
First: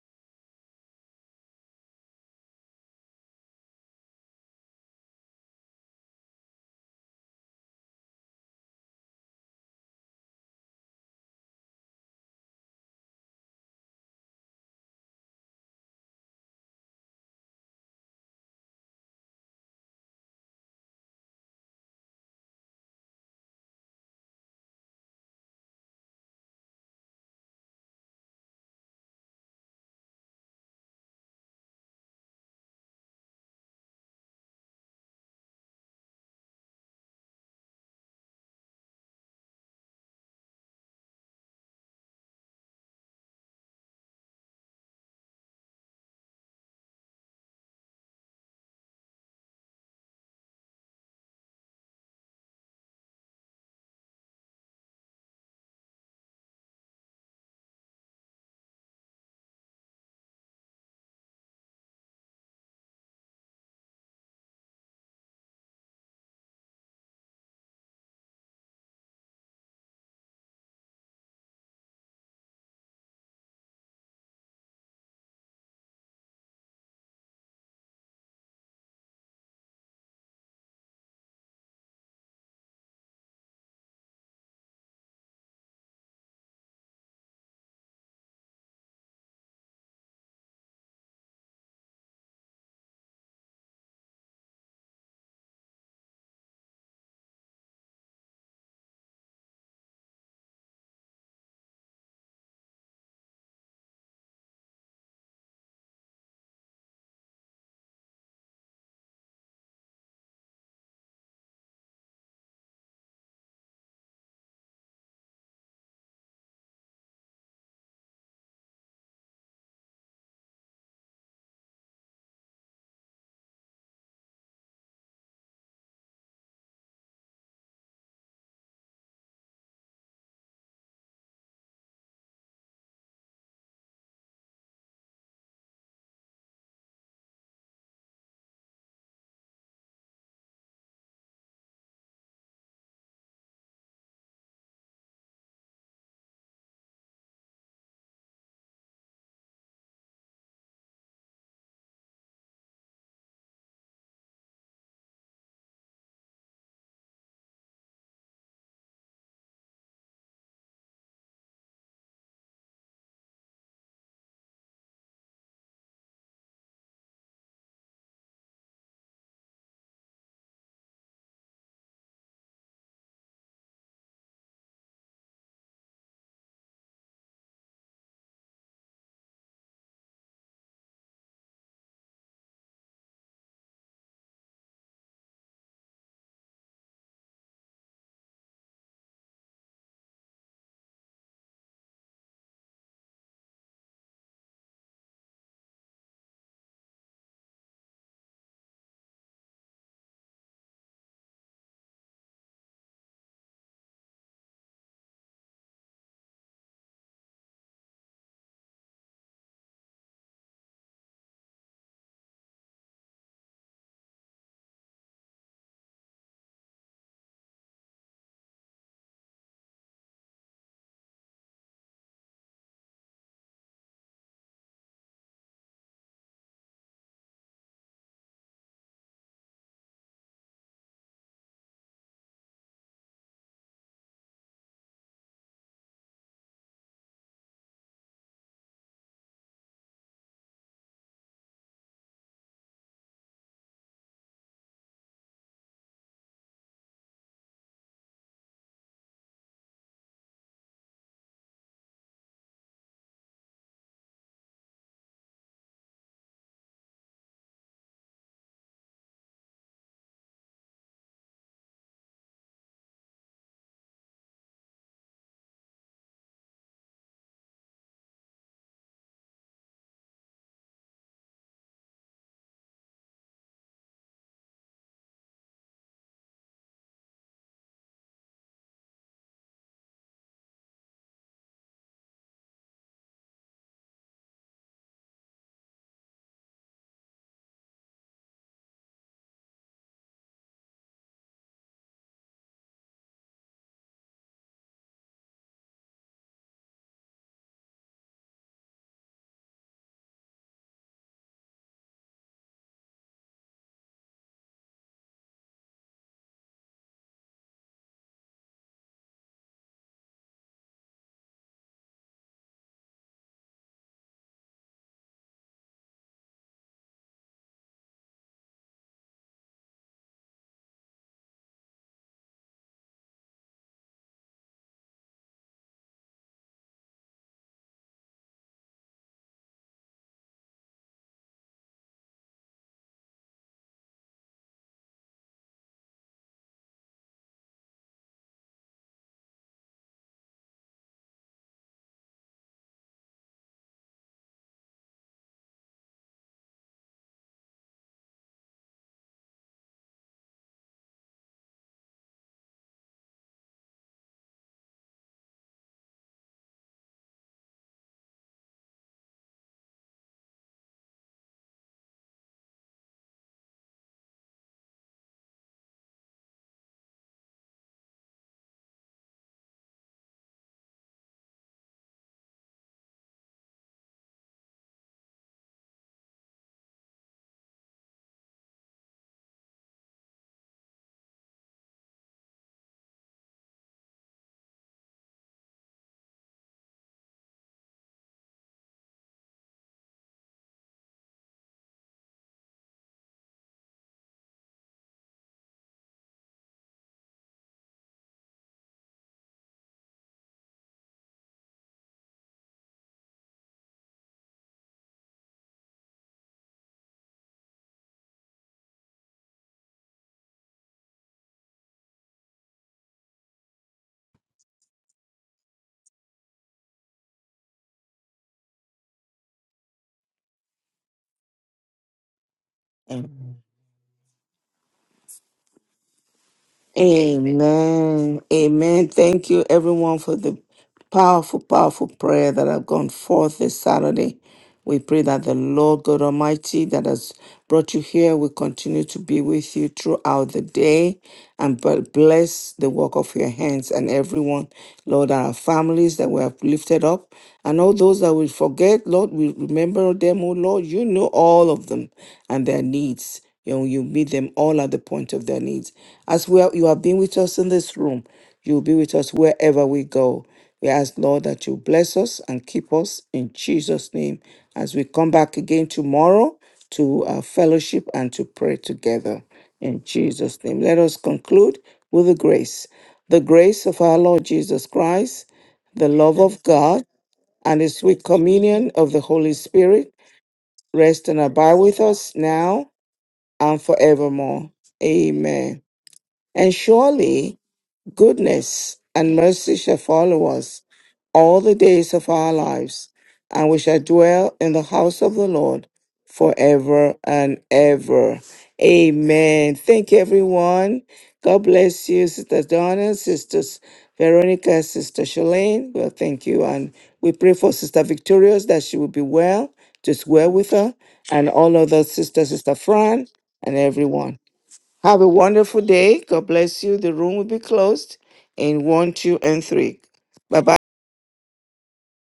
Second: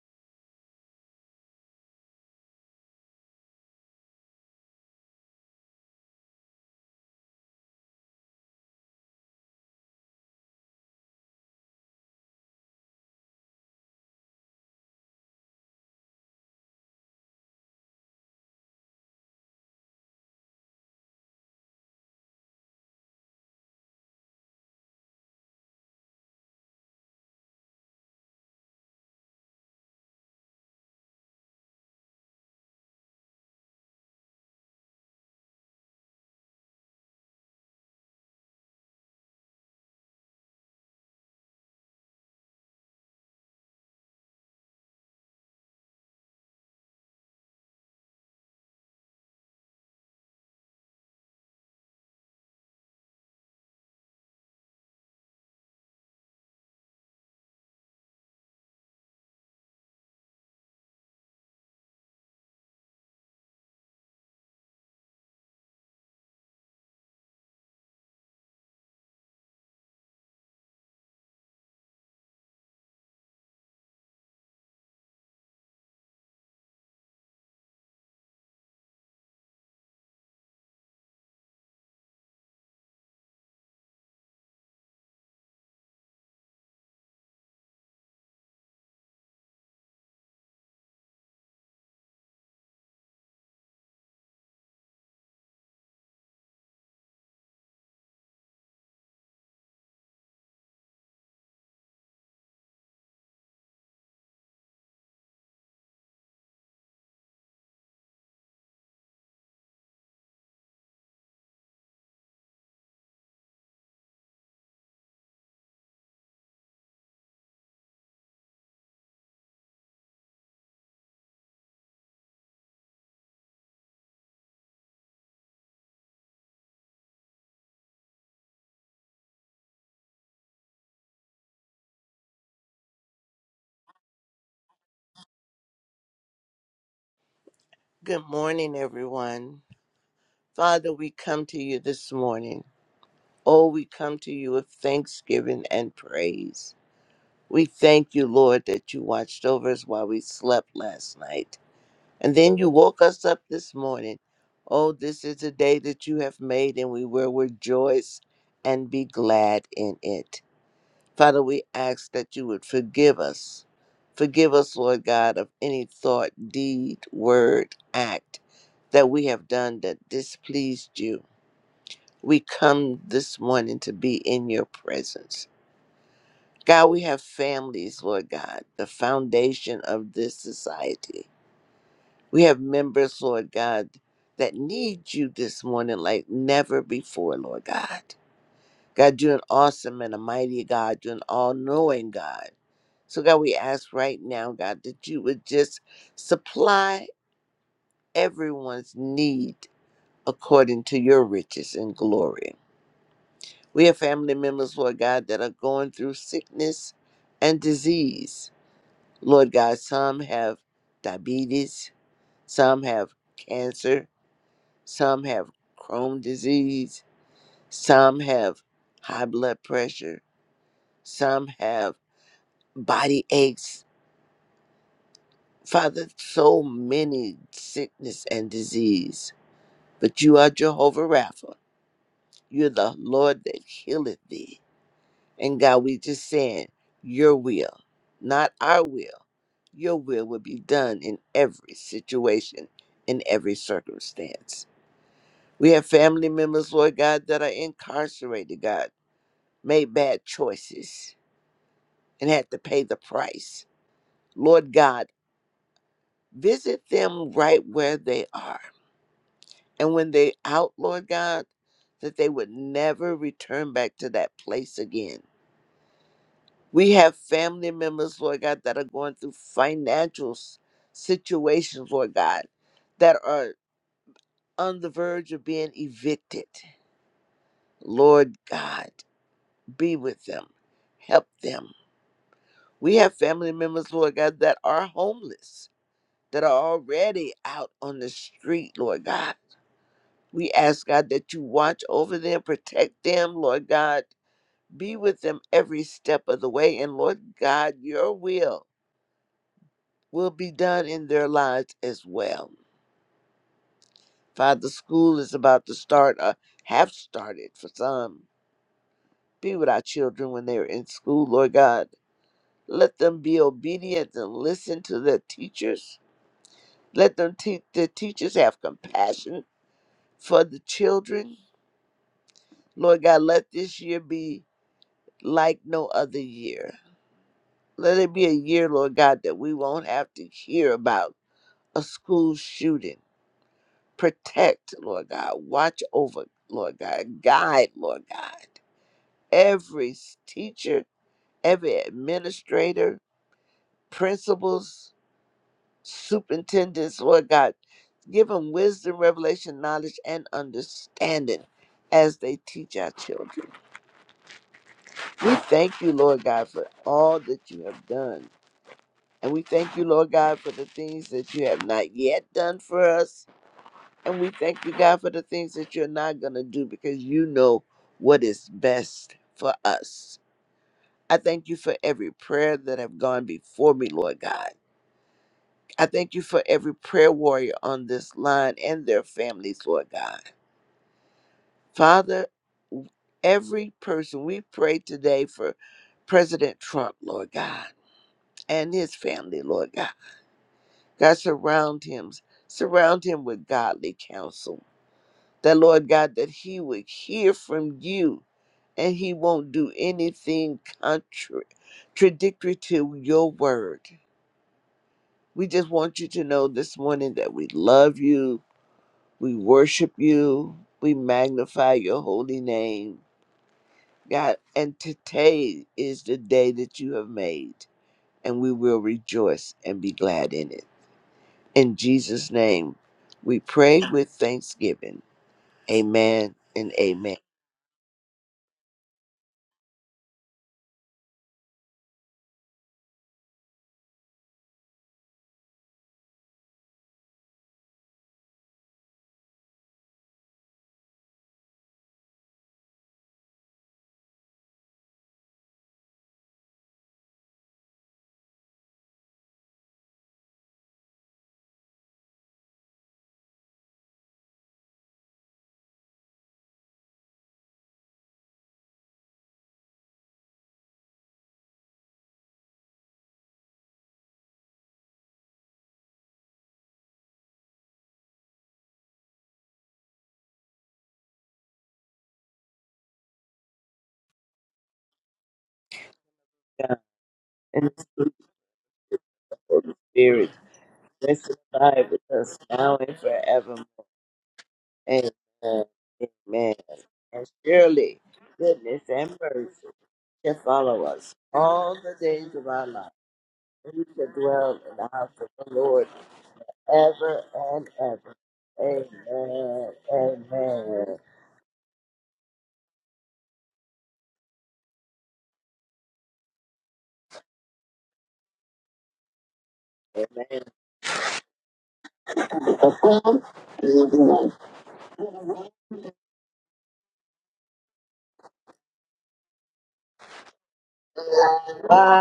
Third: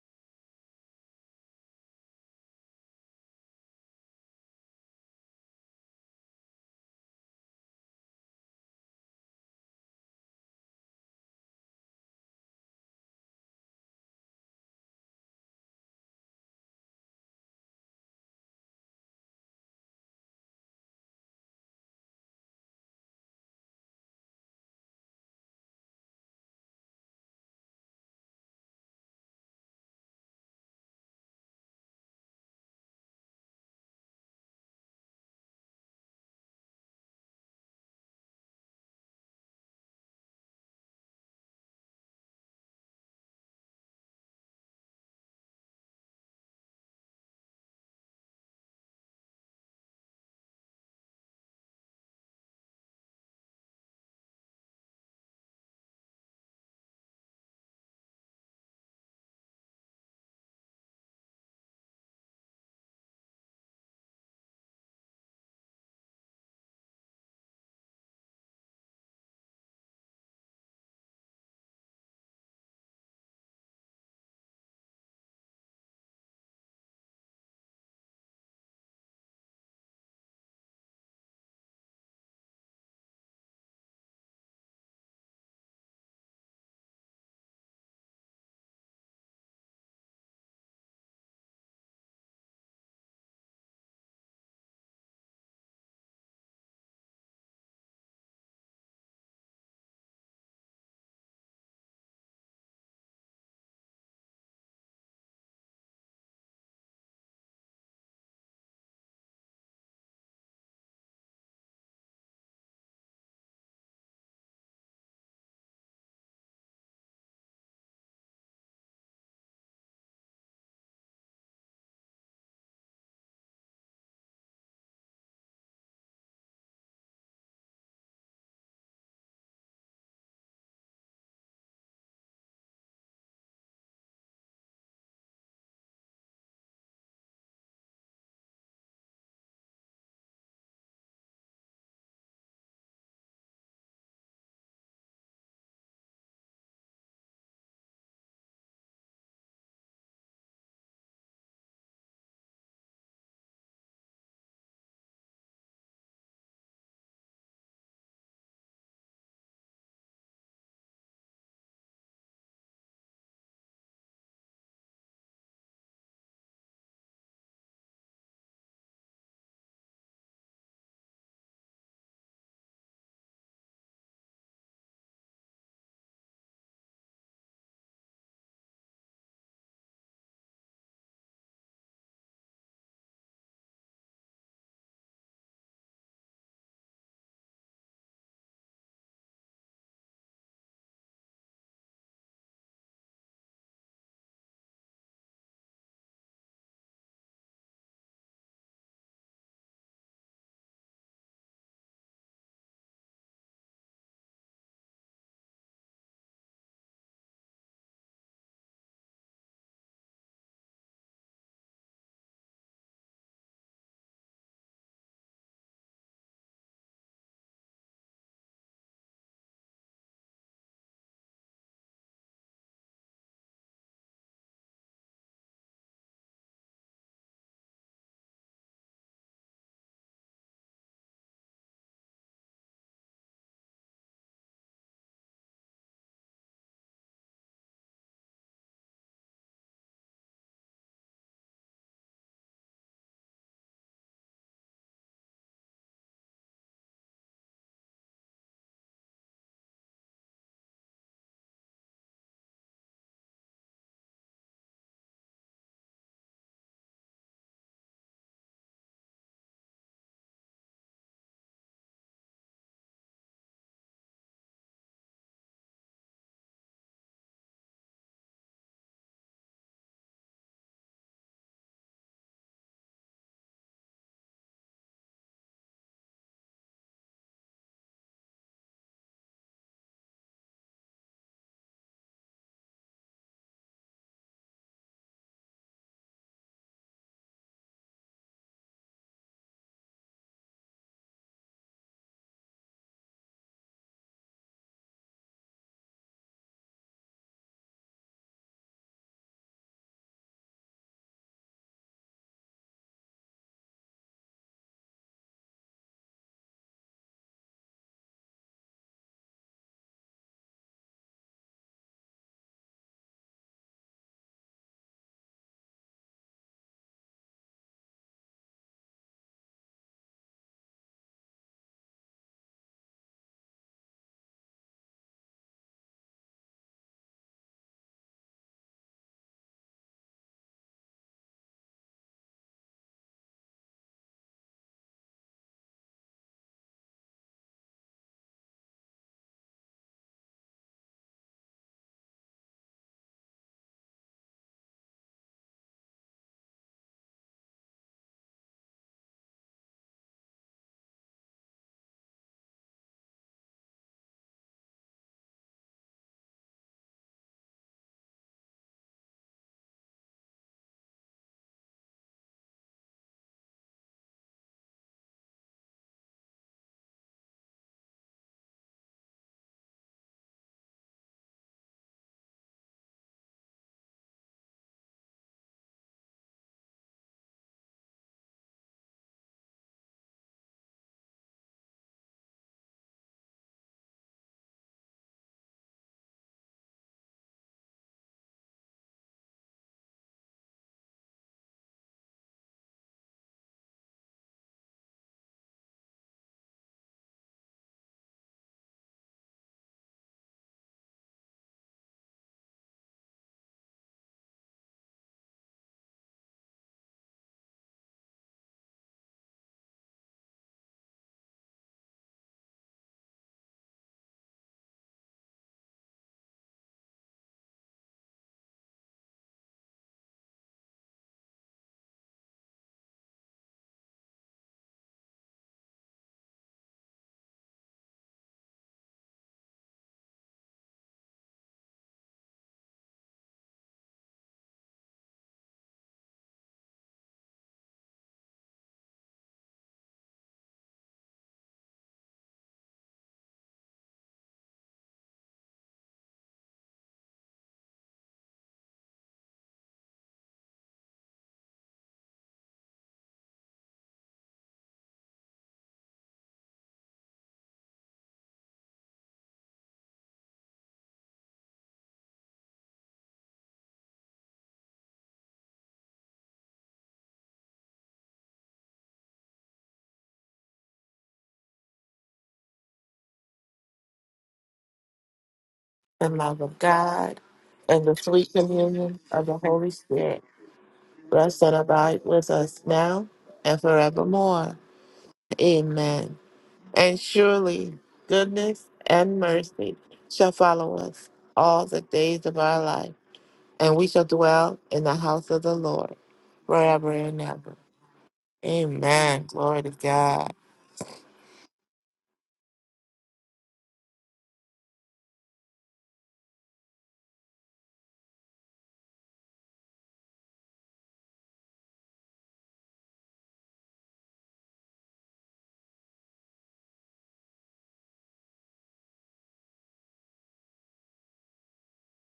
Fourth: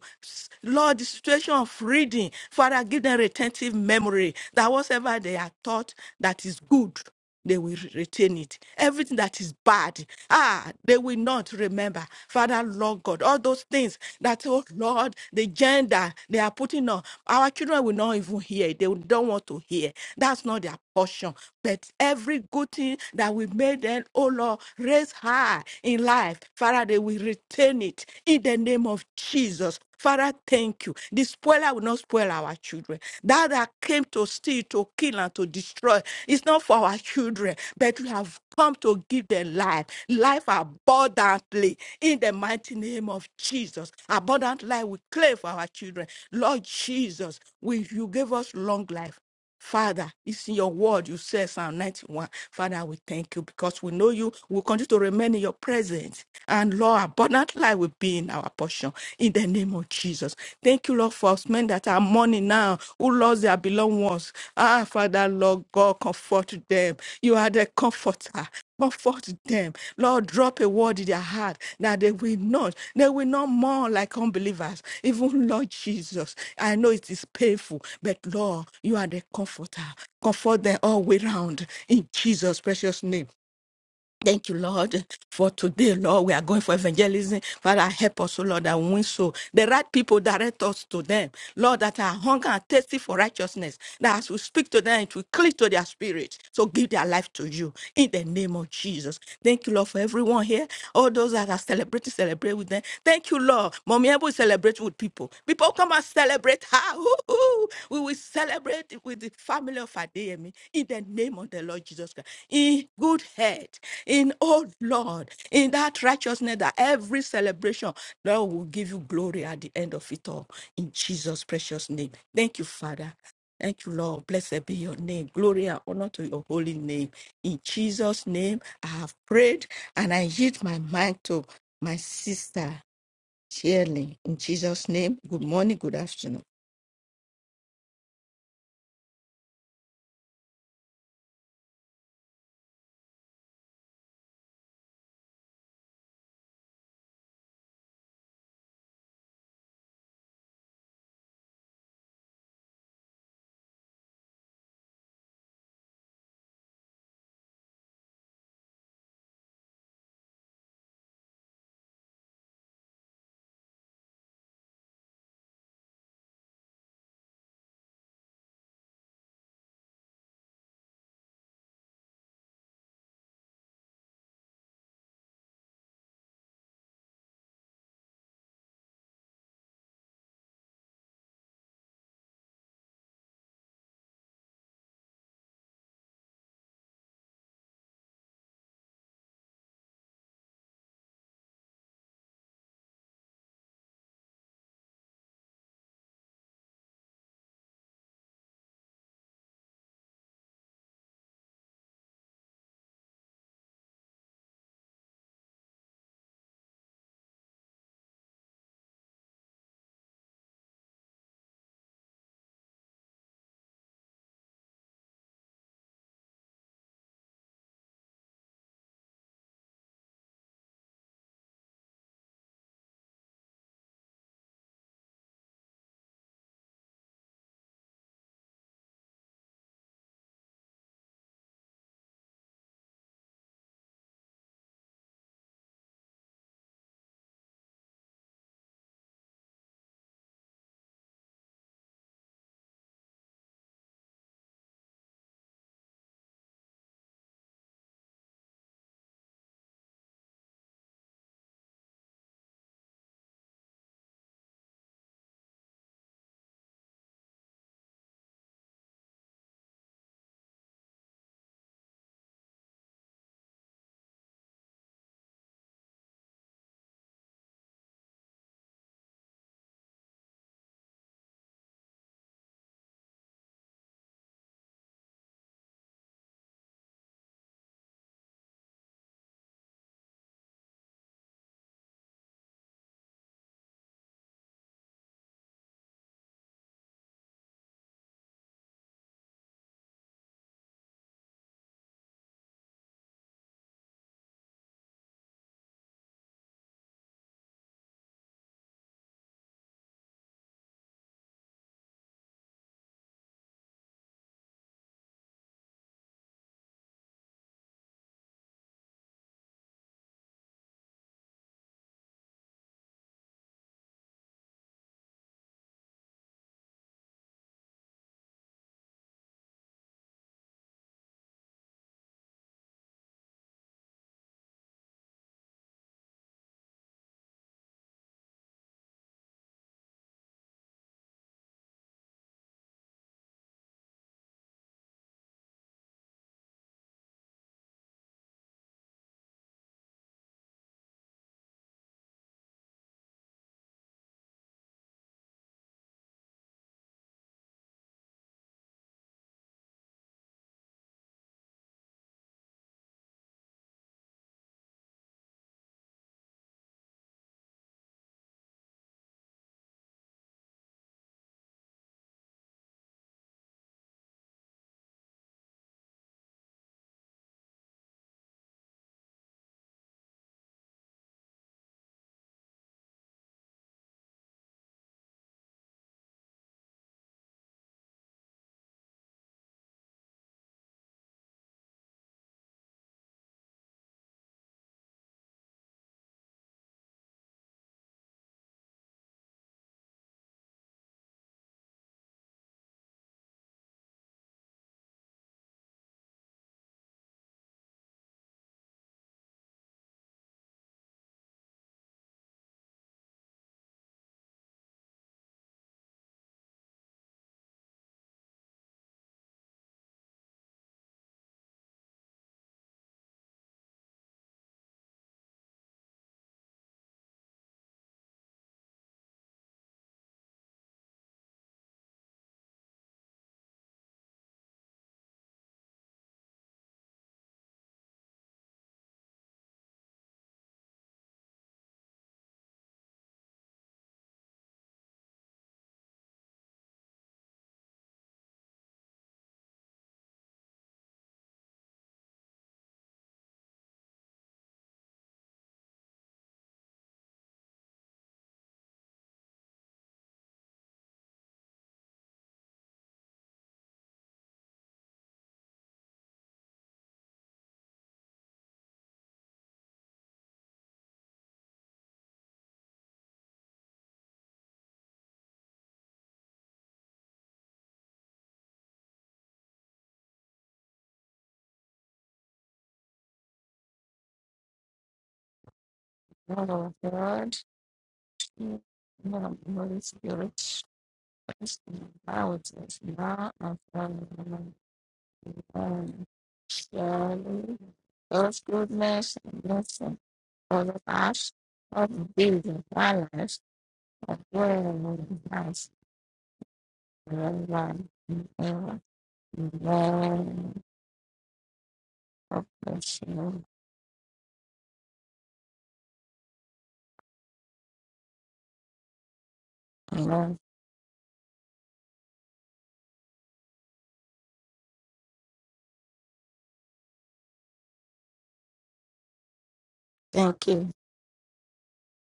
Speaker 2: Lord, the situation of reading. Father, give them retentive memory that whatever they are taught that is good, they will retain it. Everything that is bad, ah, they will not remember. Father, Lord God, all those things that, oh Lord, the gender they are putting on, our children will not even hear. it. They don't want to hear. That's not their portion. But every good thing that we made them, oh Lord, raise high in life. Father, they will retain it in the name of Jesus. Father, thank you. The spoiler will not spoil our children. That that came to steal, to kill, and to destroy. It's not for our children, but we have come to give them life, life abundantly in the mighty name of Jesus. Abundant life we claim for our children. Lord Jesus, we, you gave us long life. Father, it's in your word. You said Psalm 91. Father, we thank you because we know you. We continue to remain in your presence. And Lord, abundant life will be in our portion. In the name of Jesus. Thank you, Lord, for us men that are mourning now, who lost their beloved ones. Ah, Father, Lord God, comfort them. You are the comforter. Comfort them. Lord, drop a word in their heart that they will not, they will not mourn like unbelievers. Even Lord Jesus, I know it is painful, but Lord, you are the comforter. Comfort them all way round in Jesus' precious name. Thank you, Lord, for today, Lord. We are going for evangelism. Father, help us, O Lord, that we win so. The right people direct us to them. Lord, that are hunger and thirsty for righteousness. That as we speak to them, it will cling to their spirit. So give their life to you in the name of Jesus. Thank you, Lord, for everyone here. All those that are celebrating, celebrating celebrate with them. Thank you, Lord. Mommy Ebu will celebrate with people. People come and celebrate her. Ooh, ooh. We will celebrate with the family of Adeyemi in the name of the Lord Jesus Christ. In good health, in oh Lord, in that righteousness that every celebration, Lord will give you glory at the end of it all. In Jesus' precious name. Thank you, Father. Thank you, Lord. Blessed be your name. Glory and honor to your holy name. In Jesus' name, I have prayed and I yield my mind to my sister Shirley. In Jesus' name, good morning, good afternoon.
Speaker 4: Good morning, everyone. Father, we come to you this morning. Oh, we come to you with thanksgiving and praise. We thank you, Lord, that you watched over us while we slept last night. And then you woke us up this morning. Oh, this is a day that you have made, and we will rejoice and be glad in it. Father, we ask that you would forgive us. Forgive us, Lord God, of any thought, deed, word, act that we have done that displeased you. We come this morning to be in your presence. God, we have families, Lord God, the foundation of this society. We have members, Lord God, that need you this morning like never before, Lord God. God, you're an awesome and a mighty God. You're an all knowing God. So, God, we ask right now, God, that you would just supply everyone's need according to your riches and glory. We have family members, Lord God, that are going through sickness and disease. Lord God, some have diabetes, some have cancer, some have Crohn's disease, some have high blood pressure, some have body aches. Father, so many sickness and disease. But you are Jehovah Rapha. You're the Lord that healeth thee. And God, we just saying, your will, not our will, your will will be done in every situation, in every circumstance. We have family members, Lord God, that are incarcerated, God, made bad choices and had to pay the price. Lord God, visit them right where they are And when they out, Lord God, that they would never return back to that place again. We have family members, Lord God, that are going through financial s- situations, Lord God, that are on the verge of being evicted. Lord God, be with them, help them. We have family members, Lord God, that are homeless, that are already out on the street, Lord God. We ask, God, that you watch over them, protect them, Lord God Be with them every step of the way. And Lord God, your will will be done in their lives as well. Father, school is about to start, or have started for some. Be with our children when they are in school, Lord God. Let them be obedient and listen to their teachers. Let them te- their teachers have compassion for the children. Lord God, let this year be like no other year. Let it be a year, Lord God, that we won't have to hear about a school shooting. Protect, Lord God. Watch over, Lord God. Guide, Lord God. Every s- teacher, every administrator, principals, superintendents, Lord God. Give them wisdom, revelation, knowledge, and understanding as they teach our children. We thank you, Lord God, for all that you have done. And we thank you, Lord God, for the things that you have not yet done for us And we thank you, God, for the things that you're not going to do because you know what is best for us. I thank you for every prayer that have gone before me, Lord God. I thank you for every prayer warrior on this line and their families, Lord God. Father, every person we pray today for President Trump, Lord God, and his family, Lord God. God, surround him. Surround him with godly counsel that Lord God, that he would hear from you and he won't do anything contra- contradictory to your word. We just want you to know this morning that we love you, we worship you, we magnify your holy name, God. And today is the day that you have made, and we will rejoice and be glad in it. In Jesus' name,
Speaker 1: Amen.
Speaker 4: we pray with thanksgiving. Amen and amen.
Speaker 1: Amen. Amen. Thank you, everyone, for the powerful, powerful prayer that have gone forth this Saturday. We pray that the Lord God Almighty that has brought you here will continue to be with you throughout the day and b- bless the work of your hands and everyone, Lord, our families that we have lifted up and all those that we forget, Lord, we remember them, oh Lord, you know all of them and their needs. You know, you meet them all at the point of their needs. As well, you have been with us in this room. You'll be with us wherever we go. We ask, Lord, that you bless us and keep us in Jesus' name as we come back again tomorrow to uh, fellowship and to pray together in Jesus' name. Let us conclude with the grace. The grace of our Lord Jesus Christ, the
Speaker 3: the
Speaker 1: love
Speaker 3: love
Speaker 1: of
Speaker 3: of
Speaker 2: Oh,
Speaker 1: God,
Speaker 3: God
Speaker 2: thank
Speaker 1: and
Speaker 4: In
Speaker 1: the
Speaker 4: the
Speaker 3: and the
Speaker 1: sweet
Speaker 3: sweet
Speaker 2: you.
Speaker 1: communion of
Speaker 3: communion
Speaker 1: the
Speaker 3: of
Speaker 1: Holy
Speaker 3: the Holy
Speaker 1: Spirit
Speaker 4: spirit.
Speaker 3: Spirit
Speaker 1: rest and
Speaker 4: Bless and
Speaker 3: rest
Speaker 1: abide
Speaker 3: and
Speaker 2: Mercy,
Speaker 1: with
Speaker 4: abide
Speaker 3: abide
Speaker 4: with
Speaker 1: us
Speaker 2: knowledge,
Speaker 3: with
Speaker 4: us
Speaker 3: us
Speaker 1: now
Speaker 4: now and
Speaker 3: now
Speaker 2: now of
Speaker 3: and
Speaker 1: and
Speaker 4: forevermore.
Speaker 2: my
Speaker 3: forevermore.
Speaker 1: forevermore.
Speaker 4: Amen.
Speaker 1: Amen.
Speaker 2: own
Speaker 3: Amen.
Speaker 4: Amen.
Speaker 1: And
Speaker 3: And
Speaker 4: And
Speaker 1: surely
Speaker 2: sharing.
Speaker 3: surely
Speaker 4: surely
Speaker 2: God's
Speaker 3: goodness
Speaker 1: Goodness
Speaker 4: goodness and
Speaker 2: goodness
Speaker 1: and
Speaker 3: and
Speaker 2: and
Speaker 1: mercy
Speaker 4: mercy
Speaker 3: mercy
Speaker 1: shall
Speaker 2: mercy
Speaker 1: follow
Speaker 3: shall
Speaker 4: shall
Speaker 1: us
Speaker 2: all
Speaker 3: follow
Speaker 2: of
Speaker 4: follow
Speaker 3: us
Speaker 4: us
Speaker 2: us,
Speaker 1: all the
Speaker 3: all
Speaker 4: all
Speaker 3: the
Speaker 2: all
Speaker 4: the
Speaker 1: days
Speaker 2: the
Speaker 1: of
Speaker 3: days
Speaker 1: our
Speaker 4: days
Speaker 3: of
Speaker 2: days
Speaker 4: of
Speaker 3: our
Speaker 2: of
Speaker 4: our
Speaker 1: lives,
Speaker 4: life.
Speaker 3: life,
Speaker 2: our lives,
Speaker 1: and we
Speaker 3: and
Speaker 1: shall
Speaker 4: We
Speaker 3: we shall
Speaker 4: shall
Speaker 1: dwell in
Speaker 3: dwell
Speaker 4: dwell
Speaker 1: the
Speaker 2: wherever
Speaker 4: in
Speaker 3: in
Speaker 4: the
Speaker 3: the
Speaker 1: house
Speaker 4: house
Speaker 1: of
Speaker 2: we
Speaker 1: the
Speaker 4: of
Speaker 3: house of
Speaker 4: the
Speaker 3: the
Speaker 1: Lord
Speaker 2: pass,
Speaker 4: Lord
Speaker 3: Lord forever
Speaker 1: forever
Speaker 3: and
Speaker 4: ever
Speaker 1: and
Speaker 3: ever.
Speaker 4: and
Speaker 2: forever and
Speaker 4: ever.
Speaker 1: ever.
Speaker 2: ever.
Speaker 3: Amen.
Speaker 1: Amen.
Speaker 3: Glory to
Speaker 4: Amen.
Speaker 1: Thank you,
Speaker 3: God.
Speaker 2: Amen.
Speaker 1: everyone. God bless you, Sister Donna,
Speaker 2: Bless you.
Speaker 1: Sisters Veronica, Sister Shalane. Well, thank you. And we pray for Sister Victorious that she will be well, just well
Speaker 2: Amen.
Speaker 4: Amen.
Speaker 1: with her, and all other sisters, Sister Fran, and everyone. Have a
Speaker 4: Amen.
Speaker 1: wonderful day. God bless you. The room will be closed in one, two, and three. Bye
Speaker 2: Thank
Speaker 1: bye.
Speaker 2: you.
Speaker 4: Bye.